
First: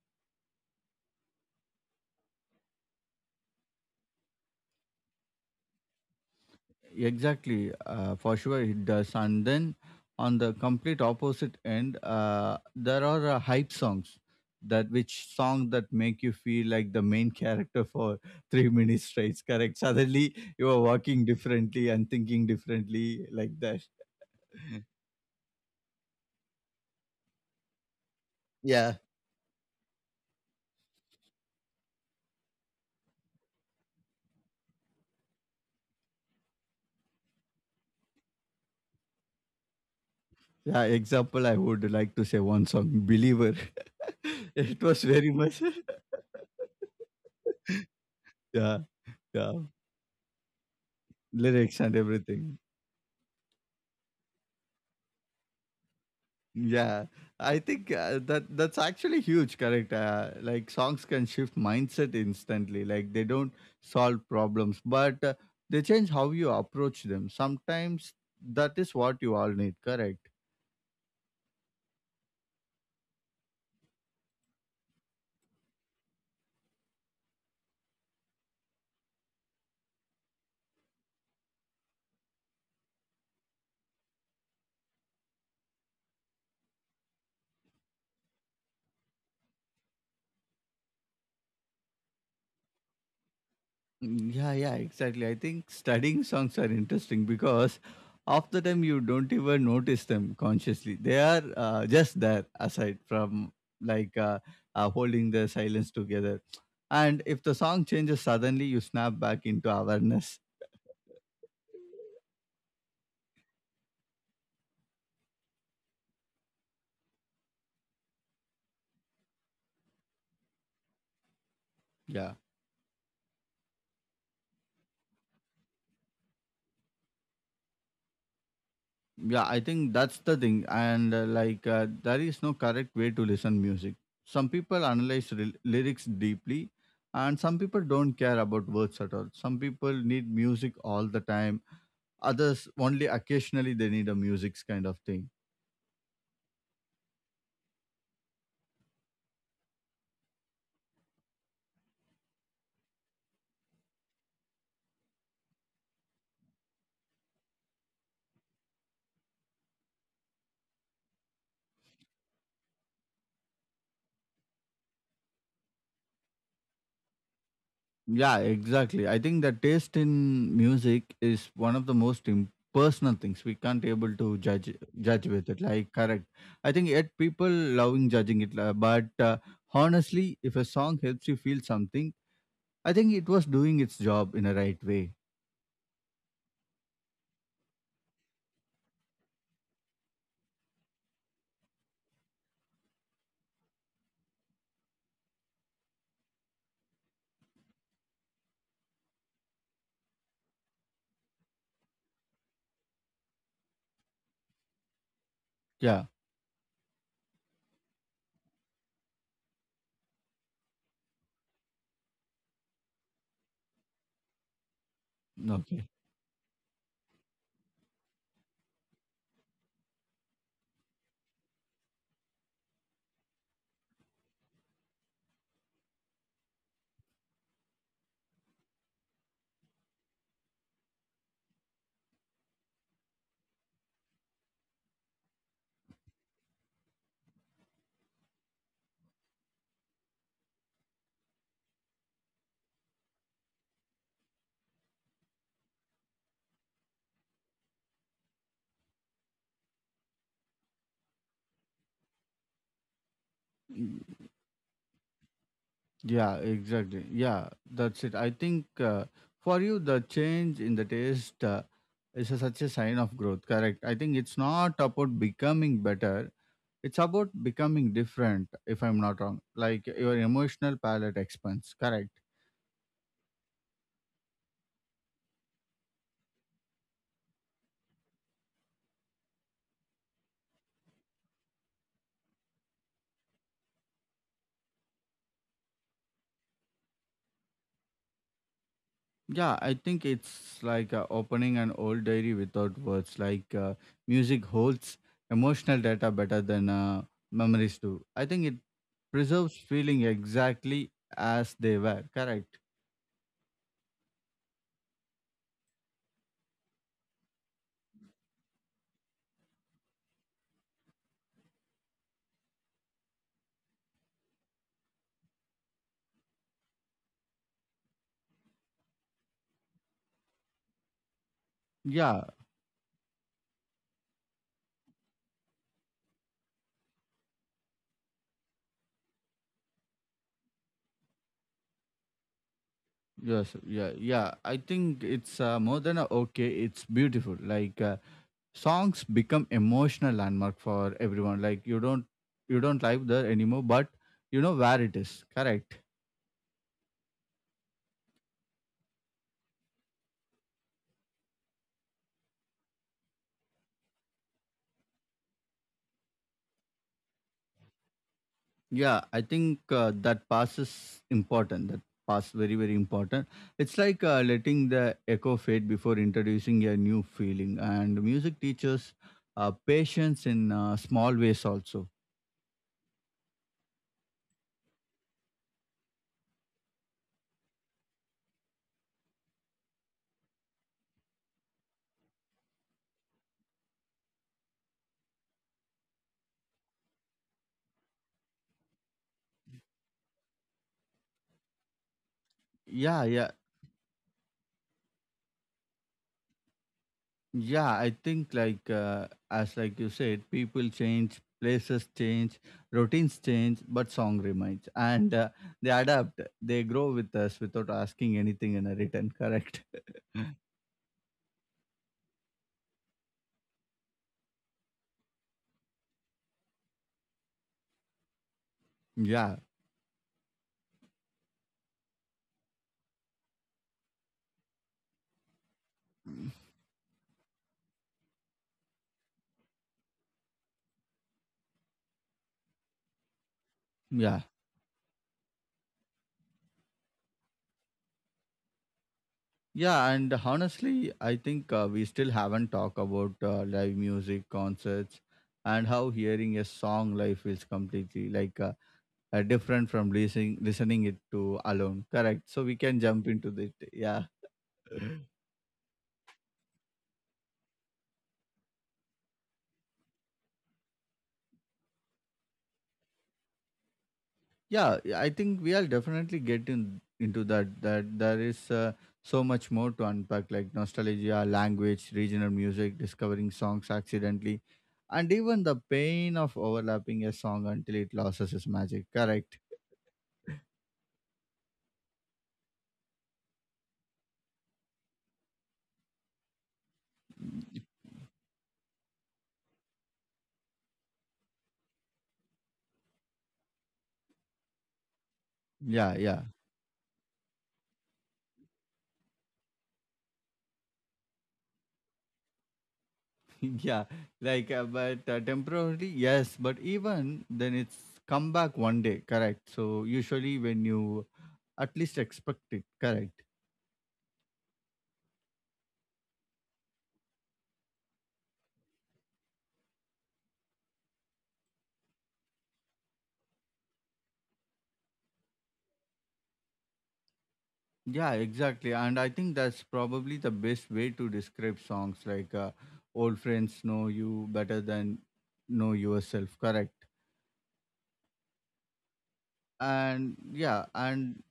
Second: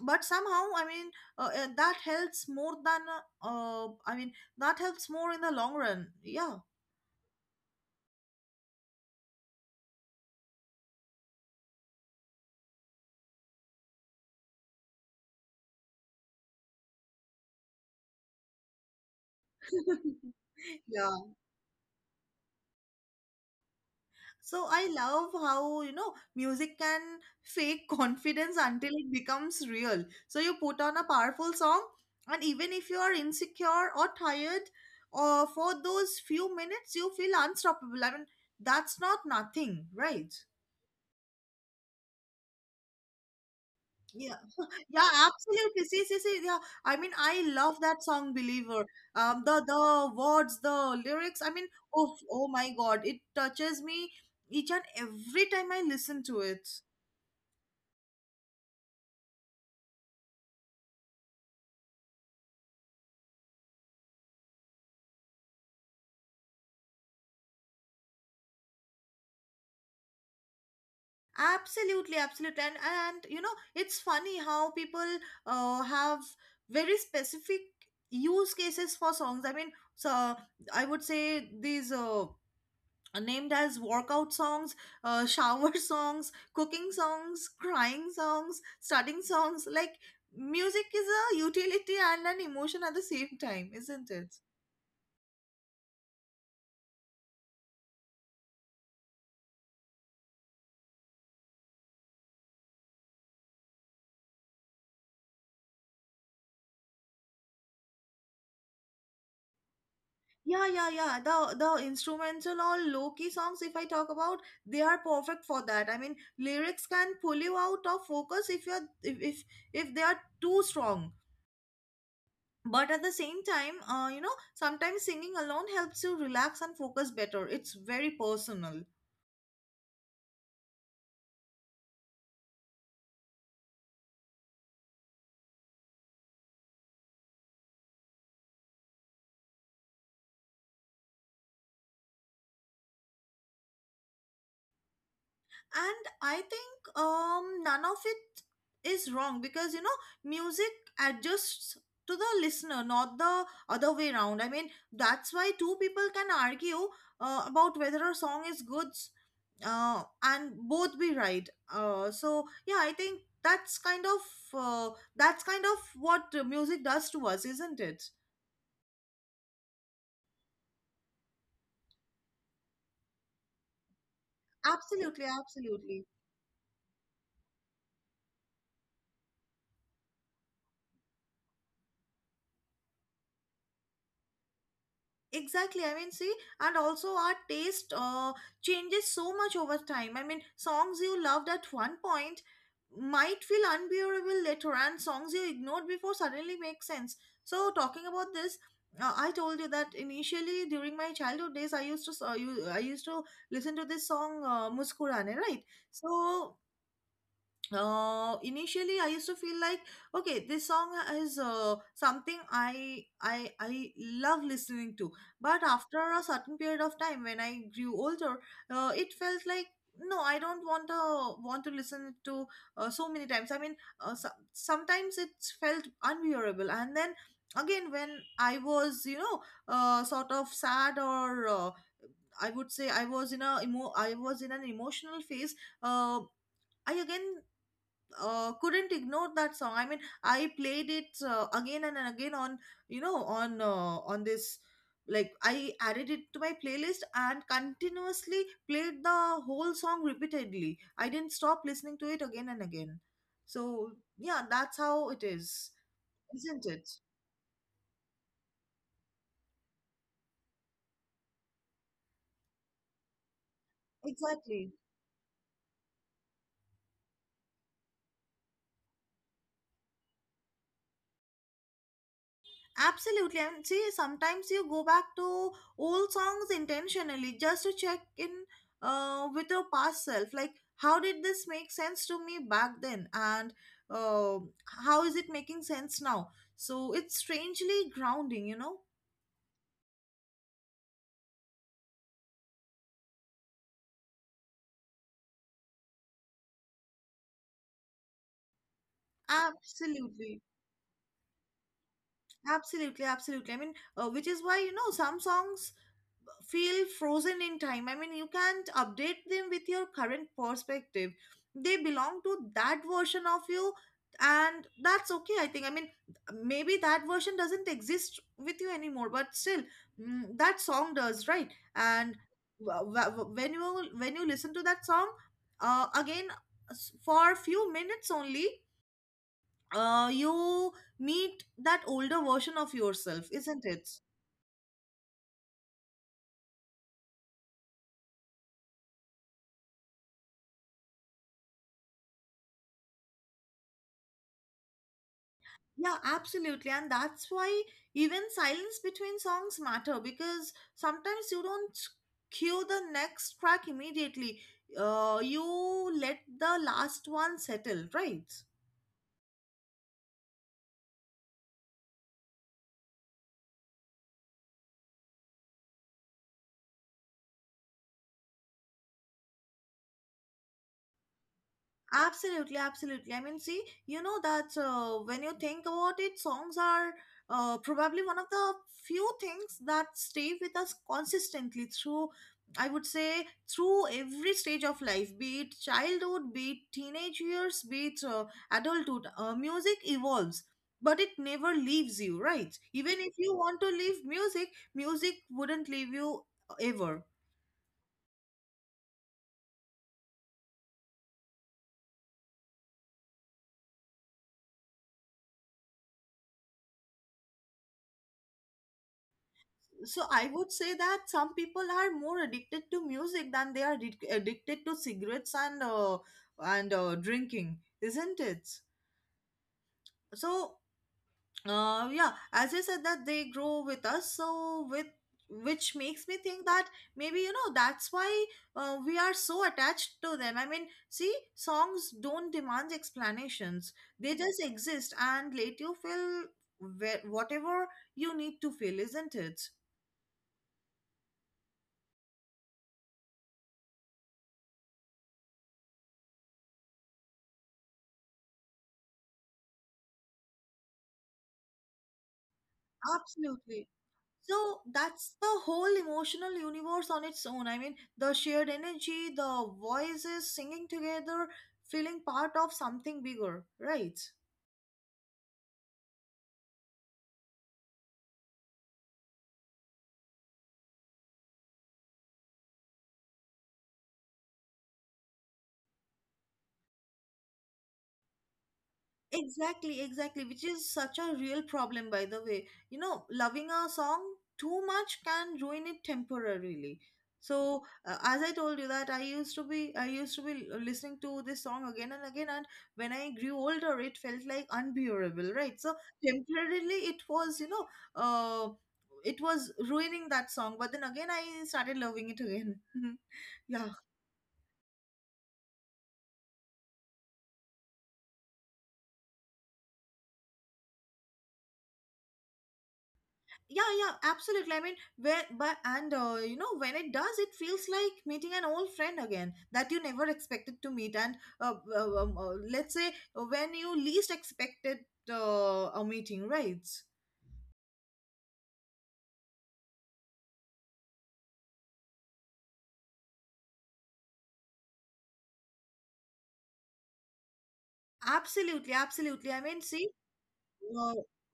Speaker 2: But somehow, I mean, uh, uh, that helps more than, uh, uh, I mean, that helps more in the long run. Yeah.
Speaker 1: Exactly, uh, for sure it does. And then on the complete opposite end, uh, there are uh, hype songs that which song that make you feel like the main character for [LAUGHS] three minutes straight. Correct. Suddenly you are
Speaker 2: Yeah,
Speaker 1: walking differently and thinking differently like that.
Speaker 2: so I love how, you know, music can fake [LAUGHS] confidence until
Speaker 1: Yeah.
Speaker 2: it becomes real. So you put on a powerful song, and even if you are insecure or tired, uh, for those few minutes, you feel unstoppable. I mean, that's not nothing, right?
Speaker 1: Yeah, example I would like to say one song, Believer.
Speaker 2: Yeah,
Speaker 1: [LAUGHS] It was
Speaker 2: yeah,
Speaker 1: very much.
Speaker 2: absolutely. See, see, see, yeah. I mean, I love
Speaker 1: [LAUGHS]
Speaker 2: that song,
Speaker 1: Yeah,
Speaker 2: Believer. Um,
Speaker 1: yeah.
Speaker 2: the the words, the lyrics. I mean,
Speaker 1: Lyrics and
Speaker 2: oh, oh
Speaker 1: everything.
Speaker 2: my God, it touches me each and every time I listen to it.
Speaker 1: Yeah, I think uh, that that's actually huge. Correct. Uh, like songs can shift mindset instantly. Like they don't solve problems, but uh, they change how you approach them. Sometimes that is what you all need. Correct.
Speaker 2: Absolutely, absolutely. And, and you know, it's funny how people uh, have very specific use cases for songs. I mean, so I would say these uh, are named as workout songs, uh, shower [LAUGHS] songs, cooking songs, crying songs, studying songs. Like, music is a utility and an emotion at the same time, isn't it?
Speaker 1: Mm, yeah, yeah, exactly. I think studying songs are interesting because half the time you don't even notice them consciously. They are uh, just there aside from like uh, uh, holding the silence together. And if the song changes suddenly, you snap back into awareness.
Speaker 2: Yeah, yeah, yeah. The the instrumental or low key songs, if I talk about, they are perfect for that. I mean, lyrics can pull you out of focus if you're if if, if they are too strong.
Speaker 1: Yeah,
Speaker 2: But at the same time, uh, you know, sometimes singing alone helps you relax and focus better. It's very personal.
Speaker 1: yeah, I think that's the thing. And uh, like uh, there is no correct way to listen music. Some people analyze rel- lyrics deeply, and some people don't care about words at all. Some people need music all the time. Others only occasionally they need a music's kind of thing.
Speaker 2: And I think, um none of it is wrong, because you know music adjusts to the listener, not the other way around. I mean, that's why two people can argue uh, about whether a song is good, uh, and both be right. Uh, so yeah, I think that's kind of, uh, that's kind of what, uh, music does to us, isn't it?
Speaker 1: Yeah, exactly. I think that taste in music is one of the most im- personal things we can't able to judge
Speaker 2: Absolutely,
Speaker 1: judge with it. Like,
Speaker 2: absolutely.
Speaker 1: correct. I think yet people loving judging it, la- but uh, honestly, if a song helps you feel something, I think it was doing its job in a right way.
Speaker 2: Exactly. I mean, see, and also our taste uh, changes so much over time. I mean, songs you loved at one point might feel unbearable later, and songs you ignored before suddenly make sense. So, talking about this, uh, I told you that initially during my childhood days, I used to s- uh, you, I used to listen to this song, uh, "Muskurane," right?
Speaker 1: Yeah.
Speaker 2: So uh initially I used to feel like, okay, this song, uh, is, uh, something i i i love listening to. But
Speaker 1: Okay.
Speaker 2: after a certain period of time, when I grew older, uh, it felt like no, I don't want to want to listen to uh, so many times. I mean, uh, so, sometimes it's felt unbearable. And then again, when I was, you know, uh, sort of sad, or uh, I would say i was in a emo- I was in an emotional phase, uh, I again, uh, couldn't ignore that song. I mean, I played it, uh, again and again, on you know on uh, on this, like I added it to my playlist, and continuously played the whole song repeatedly. I didn't stop listening to it again and again. So yeah, that's how it is,
Speaker 1: Yeah,
Speaker 2: isn't it?
Speaker 1: exactly. Yeah, that's it. I think uh, for you, the change in the taste uh, is a, such a sign of growth. Correct. I think it's
Speaker 2: Exactly.
Speaker 1: not about becoming better, it's about becoming different, if I'm not wrong. Like your emotional palate expands. Correct.
Speaker 2: Absolutely. And see, sometimes you go back to old songs intentionally just to check in, uh, with your past self. Like, how did this make sense to me back then? And, uh, how is it making sense now? So it's strangely grounding, you know?
Speaker 1: Yeah, I think it's like uh, opening an old diary without words. Like uh, music holds emotional data better than uh, memories do. I think it preserves feeling
Speaker 2: Absolutely.
Speaker 1: exactly as they were. Correct.
Speaker 2: Absolutely, absolutely. I mean, uh, which is why, you know, some songs feel frozen in time. I mean, you can't update them with your current perspective. They belong to that version of you, and that's okay, I think. I mean, maybe that version doesn't exist with you anymore, but still, mm, that song does, right? And
Speaker 1: Yeah,
Speaker 2: w- w- when you when you listen to that song, uh, again, s- for a few minutes only, uh, you meet that older version of yourself,
Speaker 1: yes,
Speaker 2: isn't it?
Speaker 1: yeah, yeah. I think it's uh, more than a okay. It's beautiful. Like uh, songs become emotional landmark for everyone. Like you don't you don't live there anymore, but you know where it is. Correct.
Speaker 2: Yeah, absolutely. And that's why even silence between songs matter, because sometimes you don't cue the next track immediately. Uh, you let the last one settle, right?
Speaker 1: Yeah, I think uh, that pass is important. That pass very very important. It's like uh, letting the echo fade before introducing a new feeling. And music teaches uh, patience in uh, small ways also.
Speaker 2: Absolutely, absolutely. I mean, see, you know that, uh, when you think about it, songs are, uh, probably one of the few things that stay with us consistently through, I would say, through every stage of life, be it childhood, be it teenage years, be it, uh, adulthood. Uh, music evolves, but it never leaves you, right? Even
Speaker 1: Yeah,
Speaker 2: if
Speaker 1: yeah.
Speaker 2: you want to leave music, music wouldn't leave you, uh, ever.
Speaker 1: Yeah, I think like uh, as like you said, people change, places change, routines change, but song remains, and uh, they adapt. They grow with us without asking anything in a return. Correct? [LAUGHS]
Speaker 2: So I would say that some people are more addicted to music than they are addic- addicted to cigarettes, and uh, and uh, drinking, isn't it?
Speaker 1: Yeah,
Speaker 2: So, uh, yeah, as I said, that they grow with us, so, with which makes me think that maybe, you know, that's why, uh, we are so attached to them. I mean, see, songs don't demand explanations, they
Speaker 1: yeah,
Speaker 2: just exist and let you feel wh- whatever you need to feel, isn't it?
Speaker 1: yeah. And honestly, I think uh, we still haven't talked about uh, live music concerts, and how hearing a song live is completely like uh, uh, different from listening listening it to alone. Correct? So we can jump into that.
Speaker 2: Absolutely.
Speaker 1: Yeah.
Speaker 2: So that's the whole emotional universe on its own. I mean, the shared energy, the voices singing together, feeling part of something bigger, right?
Speaker 1: Yeah, yeah, I think we are definitely getting into that. That there is uh, so much more to unpack, like nostalgia, language, regional music, discovering songs accidentally, and even the pain of overlapping a song until it loses its magic. Correct.
Speaker 2: Exactly, exactly, which is such a real problem, by the way. You know, loving a song too much can ruin it temporarily. So, uh, as I told you that I used to be, I used to be l- listening to this song again and again, and when I grew older, it felt like unbearable, right? So
Speaker 1: Yeah, yeah,
Speaker 2: temporarily, it was, you know, uh, it was ruining that song, but then again, I started loving it again. [LAUGHS]
Speaker 1: [LAUGHS]
Speaker 2: Yeah.
Speaker 1: yeah. Like, uh, but uh, temporarily, yes. But even then, it's come back one day. Correct. So usually when you at least expect it. Correct.
Speaker 2: Yeah, yeah, absolutely. I mean where but and uh, you know, when it does, it feels like meeting an old friend again that you never expected to meet, and uh, uh, um, uh, let's say uh, when you least expected uh, a meeting, right?
Speaker 1: Yeah, exactly. And I think that's probably the best way to describe songs like uh, Old Friends Know You Better Than Know Yourself, correct?
Speaker 2: Absolutely, absolutely. I mean, see,
Speaker 1: And yeah,
Speaker 2: uh,
Speaker 1: and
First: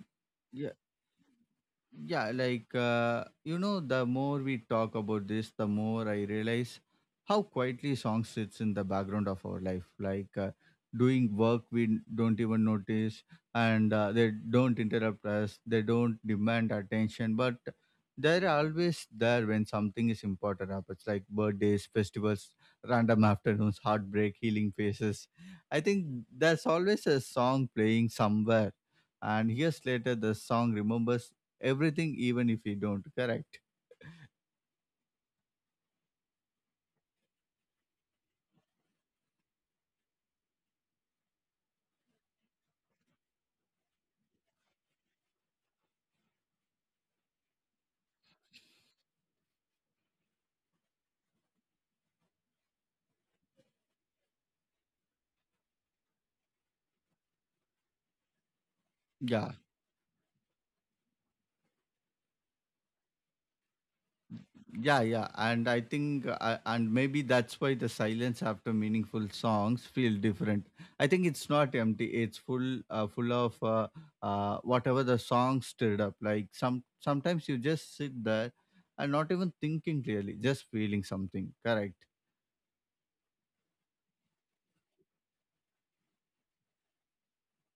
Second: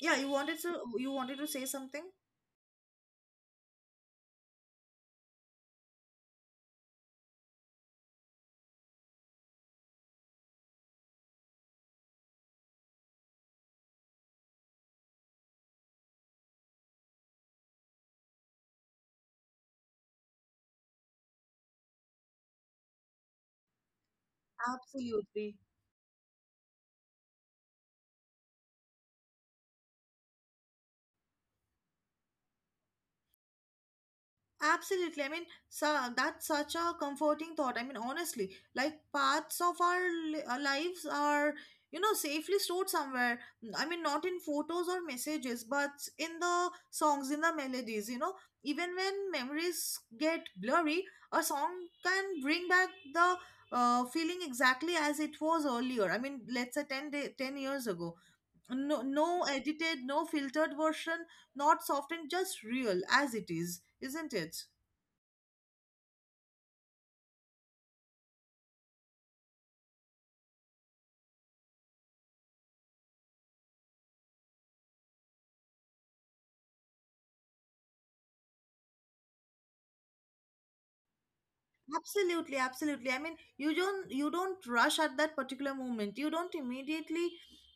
Speaker 2: yeah, you wanted to
Speaker 1: yeah.
Speaker 2: you wanted to say something.
Speaker 1: Yeah, like uh, you know, the more we talk about this, the more I realize how quietly song sits in the background of our life. Like uh, doing work we don't even notice, and uh, they don't interrupt us. They don't demand attention, but they're always there when something is important happens, like birthdays, festivals, random [LAUGHS] afternoons, heartbreak, healing phases.
Speaker 2: Absolutely.
Speaker 1: I think there's always a song playing somewhere, and years later the song remembers everything, even if we don't. Correct.
Speaker 2: Absolutely. I mean, so that's such a comforting thought. I mean, honestly, like parts of our li- uh, lives are, you know, safely stored somewhere. I mean, not in photos or messages, but in the songs, in the melodies, you know. Even when memories get blurry, a song can bring back the uh, feeling exactly as it was earlier. I mean, let's say ten, day, ten years ago. No, no
Speaker 1: Yeah,
Speaker 2: edited, no filtered version, not softened, just real as it is, isn't it?
Speaker 1: yeah, yeah, and I think uh, and maybe that's why the silence after meaningful songs feel different. I think it's not empty, it's full, uh, full of uh, uh, whatever the song stirred up. Like some sometimes you just sit there and not even thinking really, just feeling something. Correct.
Speaker 2: Absolutely, absolutely. I mean, you don't you don't rush at that particular moment. You don't immediately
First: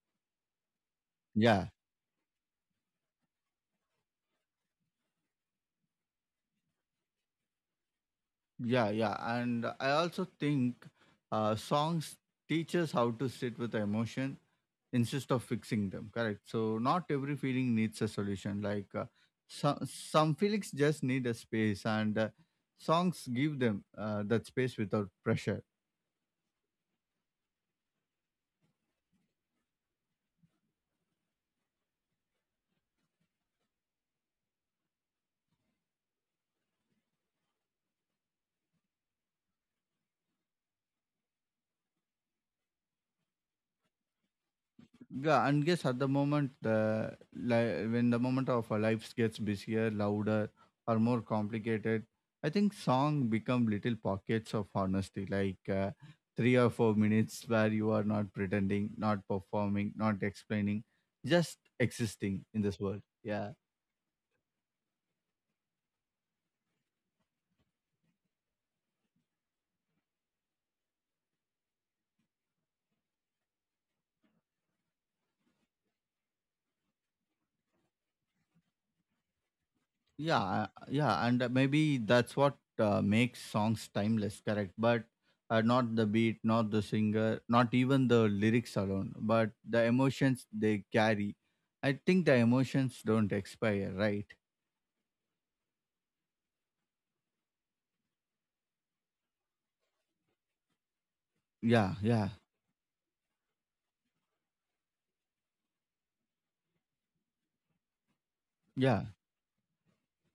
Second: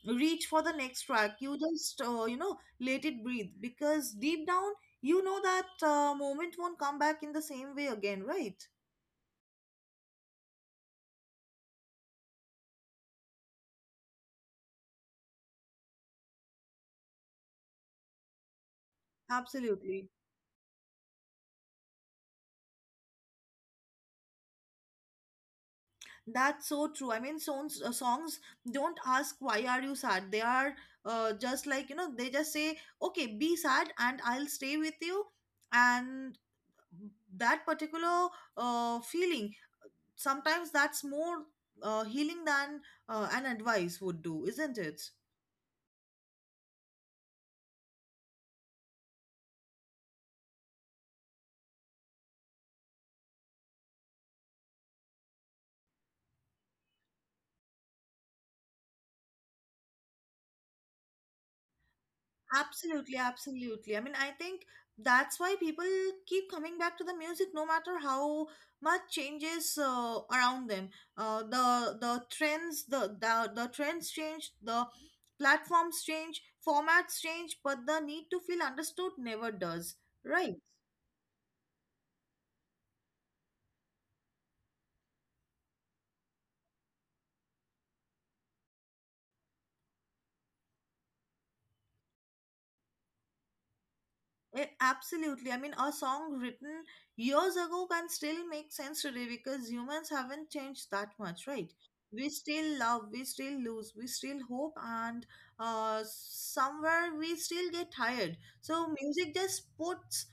Speaker 2: reach for the next track. You
Speaker 1: Yeah,
Speaker 2: just, uh, you know, let it breathe, because deep down you know that uh, moment won't come back in the same way again, right?
Speaker 1: yeah, yeah. And I also think uh, songs teach us how to sit with emotion instead of fixing them. Correct. So not every feeling needs a solution. Like, uh, so,
Speaker 2: Absolutely.
Speaker 1: some feelings just need a space, and uh, songs give them uh, that space without pressure.
Speaker 2: That's so true. I mean, songs uh, songs don't ask why are you sad. They are uh, just like, you know, they just say okay, be sad and I'll stay with you, and that particular uh, feeling, sometimes that's more uh, healing than uh, an advice would do, isn't it?
Speaker 1: Yeah, and guess at the moment the li- when the moment of our lives gets busier, louder, or more complicated, I think song become little pockets of honesty, like uh, three or four minutes where you are not pretending, not performing, not explaining, just existing in this world.
Speaker 2: Absolutely,
Speaker 1: Yeah.
Speaker 2: absolutely. I mean, I think that's why people keep coming back to the music no matter how much changes uh, around them. Uh, the the trends the, the the trends change, the platforms change, formats change, but the need to feel understood never does,
Speaker 1: Yeah,
Speaker 2: right?
Speaker 1: uh, yeah, and uh, maybe that's what uh, makes songs timeless. Correct. But uh, not the beat, not the singer, not even the lyrics alone, but the emotions they carry. I think the emotions don't expire, right?
Speaker 2: It, absolutely. I mean, a song written years ago can still make sense today because humans haven't changed that much, right?
Speaker 1: Yeah, yeah,
Speaker 2: We still love, we still lose, we still hope, and uh, somewhere we still get tired. So,
Speaker 1: yeah,
Speaker 2: music just puts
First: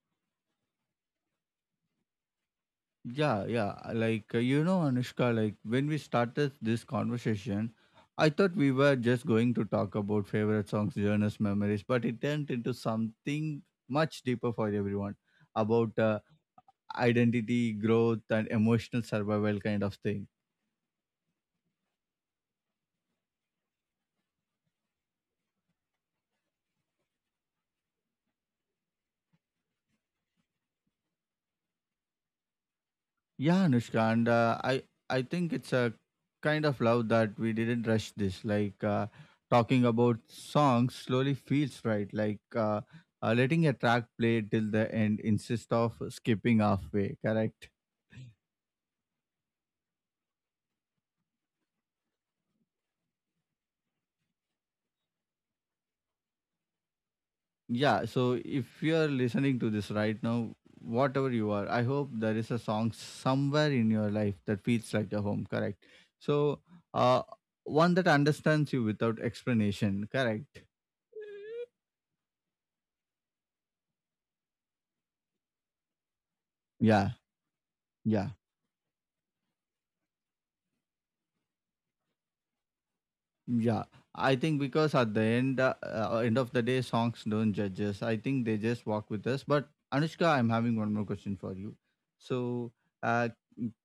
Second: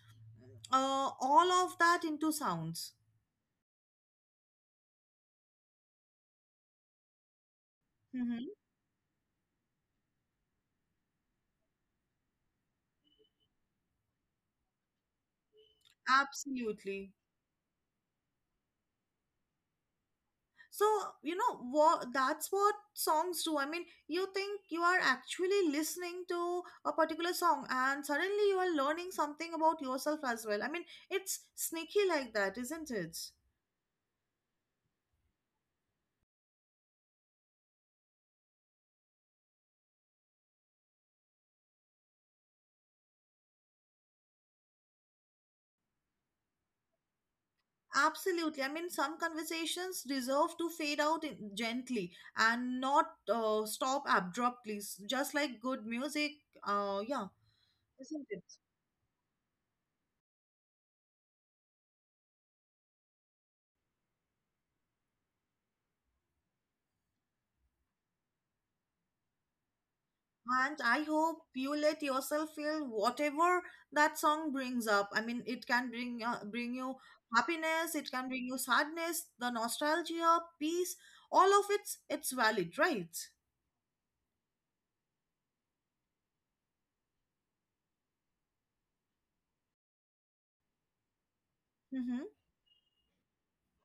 Speaker 2: uh, all of that into sounds.
Speaker 1: yeah, yeah. Uh, like uh, you know, Anushka, like when we started this conversation, I
Speaker 2: Hmm.
Speaker 1: thought we were just going to talk about favorite songs, journeys, memories, but it turned into something much deeper for everyone, about uh,
Speaker 2: Absolutely.
Speaker 1: identity, growth, and emotional survival kind of thing.
Speaker 2: So you know what, that's what songs do. I mean, you think you are actually listening to a particular song and suddenly you are learning something about yourself as well. I mean, it's sneaky like that, isn't it?
Speaker 1: Yeah, Anushka, and uh, I I think it's a kind of love that we didn't rush this. Like uh, talking about songs slowly feels right. Like uh, uh, letting a track play till the end instead of skipping halfway. Correct.
Speaker 2: Absolutely. I mean, some conversations deserve to fade out in, gently, and not uh, stop abruptly, s- just like good music. Uh yeah,
Speaker 1: Yeah,
Speaker 2: isn't it?
Speaker 1: so if you are listening to this right now, whatever you are, I hope there is a song somewhere in your life that feels like your home, correct? So, uh, one that understands you without explanation, correct?
Speaker 2: And I hope you let yourself feel whatever that song brings up. I mean, it can bring uh, bring you
Speaker 1: Yeah,
Speaker 2: happiness, it can
Speaker 1: yeah.
Speaker 2: bring you sadness, the nostalgia, peace. All of it's it's valid, right?
Speaker 1: Yeah, I think because at the end uh, uh, end of the day, songs don't judge us. I think they just walk with us. But Anushka, I'm having one more question for you.
Speaker 2: Mm-hmm.
Speaker 1: So, uh,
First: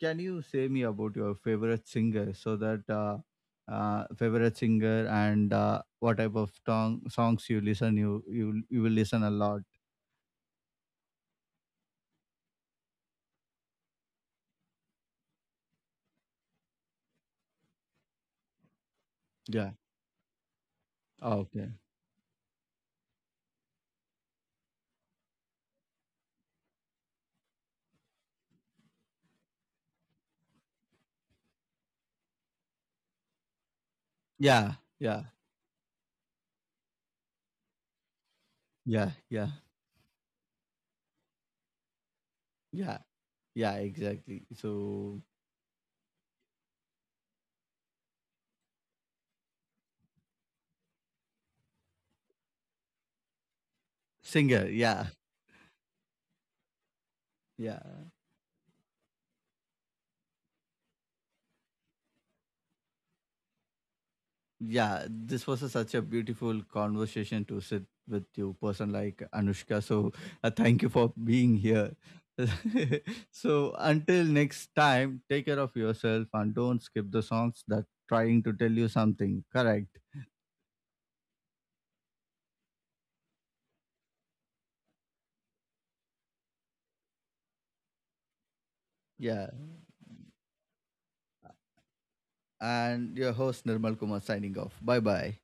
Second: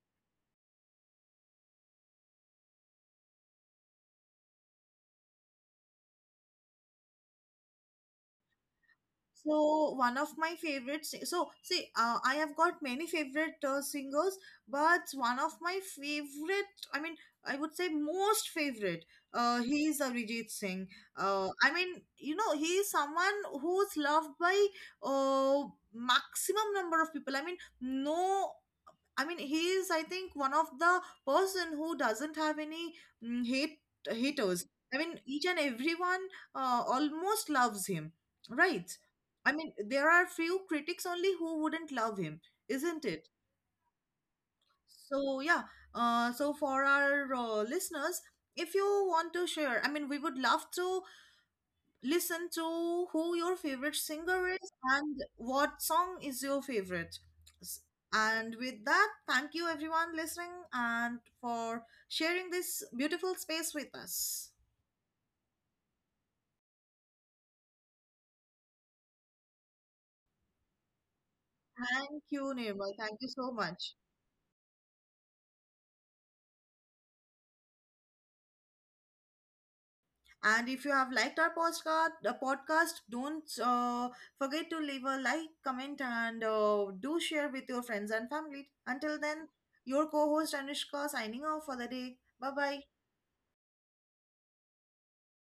Speaker 1: can you say me about your favorite singer, so that uh, uh, favorite singer, and uh, what type of song songs you listen, you you you will listen a lot.
Speaker 2: So one of my favorite si- so see, uh, I have got many favorite uh, singers, but one of my favorite, I mean, I would say most favorite, uh,
Speaker 1: Yeah.
Speaker 2: he is Arijit Singh. uh,
Speaker 1: Okay.
Speaker 2: I mean, you know, he is someone who's loved by uh, maximum number of people. I mean, no, I mean, he is, I think, one of the person who doesn't have any mm, hate haters.
Speaker 1: Yeah,
Speaker 2: I mean,
Speaker 1: yeah,
Speaker 2: each and everyone uh, almost loves him, right?
Speaker 1: yeah, yeah,
Speaker 2: I mean, there are few critics only who wouldn't love him,
Speaker 1: yeah,
Speaker 2: isn't it?
Speaker 1: yeah. Exactly. So,
Speaker 2: So yeah. Uh, so for our uh, listeners, if you want to share, I mean, we would love to listen to who your favorite singer
Speaker 1: singer.
Speaker 2: is
Speaker 1: Yeah,
Speaker 2: and what song is your favorite. S-
Speaker 1: yeah.
Speaker 2: And with that, thank you everyone listening and for sharing this beautiful space with us.
Speaker 1: Yeah, this was a, such a beautiful conversation to sit with you, person like Anushka. So, uh, thank you for being here.
Speaker 2: Thank you, Nirmal. Thank you
Speaker 1: [LAUGHS]
Speaker 2: so
Speaker 1: So,
Speaker 2: much.
Speaker 1: until next time, take care of yourself and don't skip the songs that trying to tell you something. Correct.
Speaker 2: And if you have liked our podcast, the podcast, don't uh, forget to leave a like, comment, and uh, do share with your friends and family. Until then,
Speaker 1: Yeah.
Speaker 2: your co-host Anushka signing off for the day. Bye bye.
Speaker 1: And your host Nirmal Kumar signing off. Bye bye.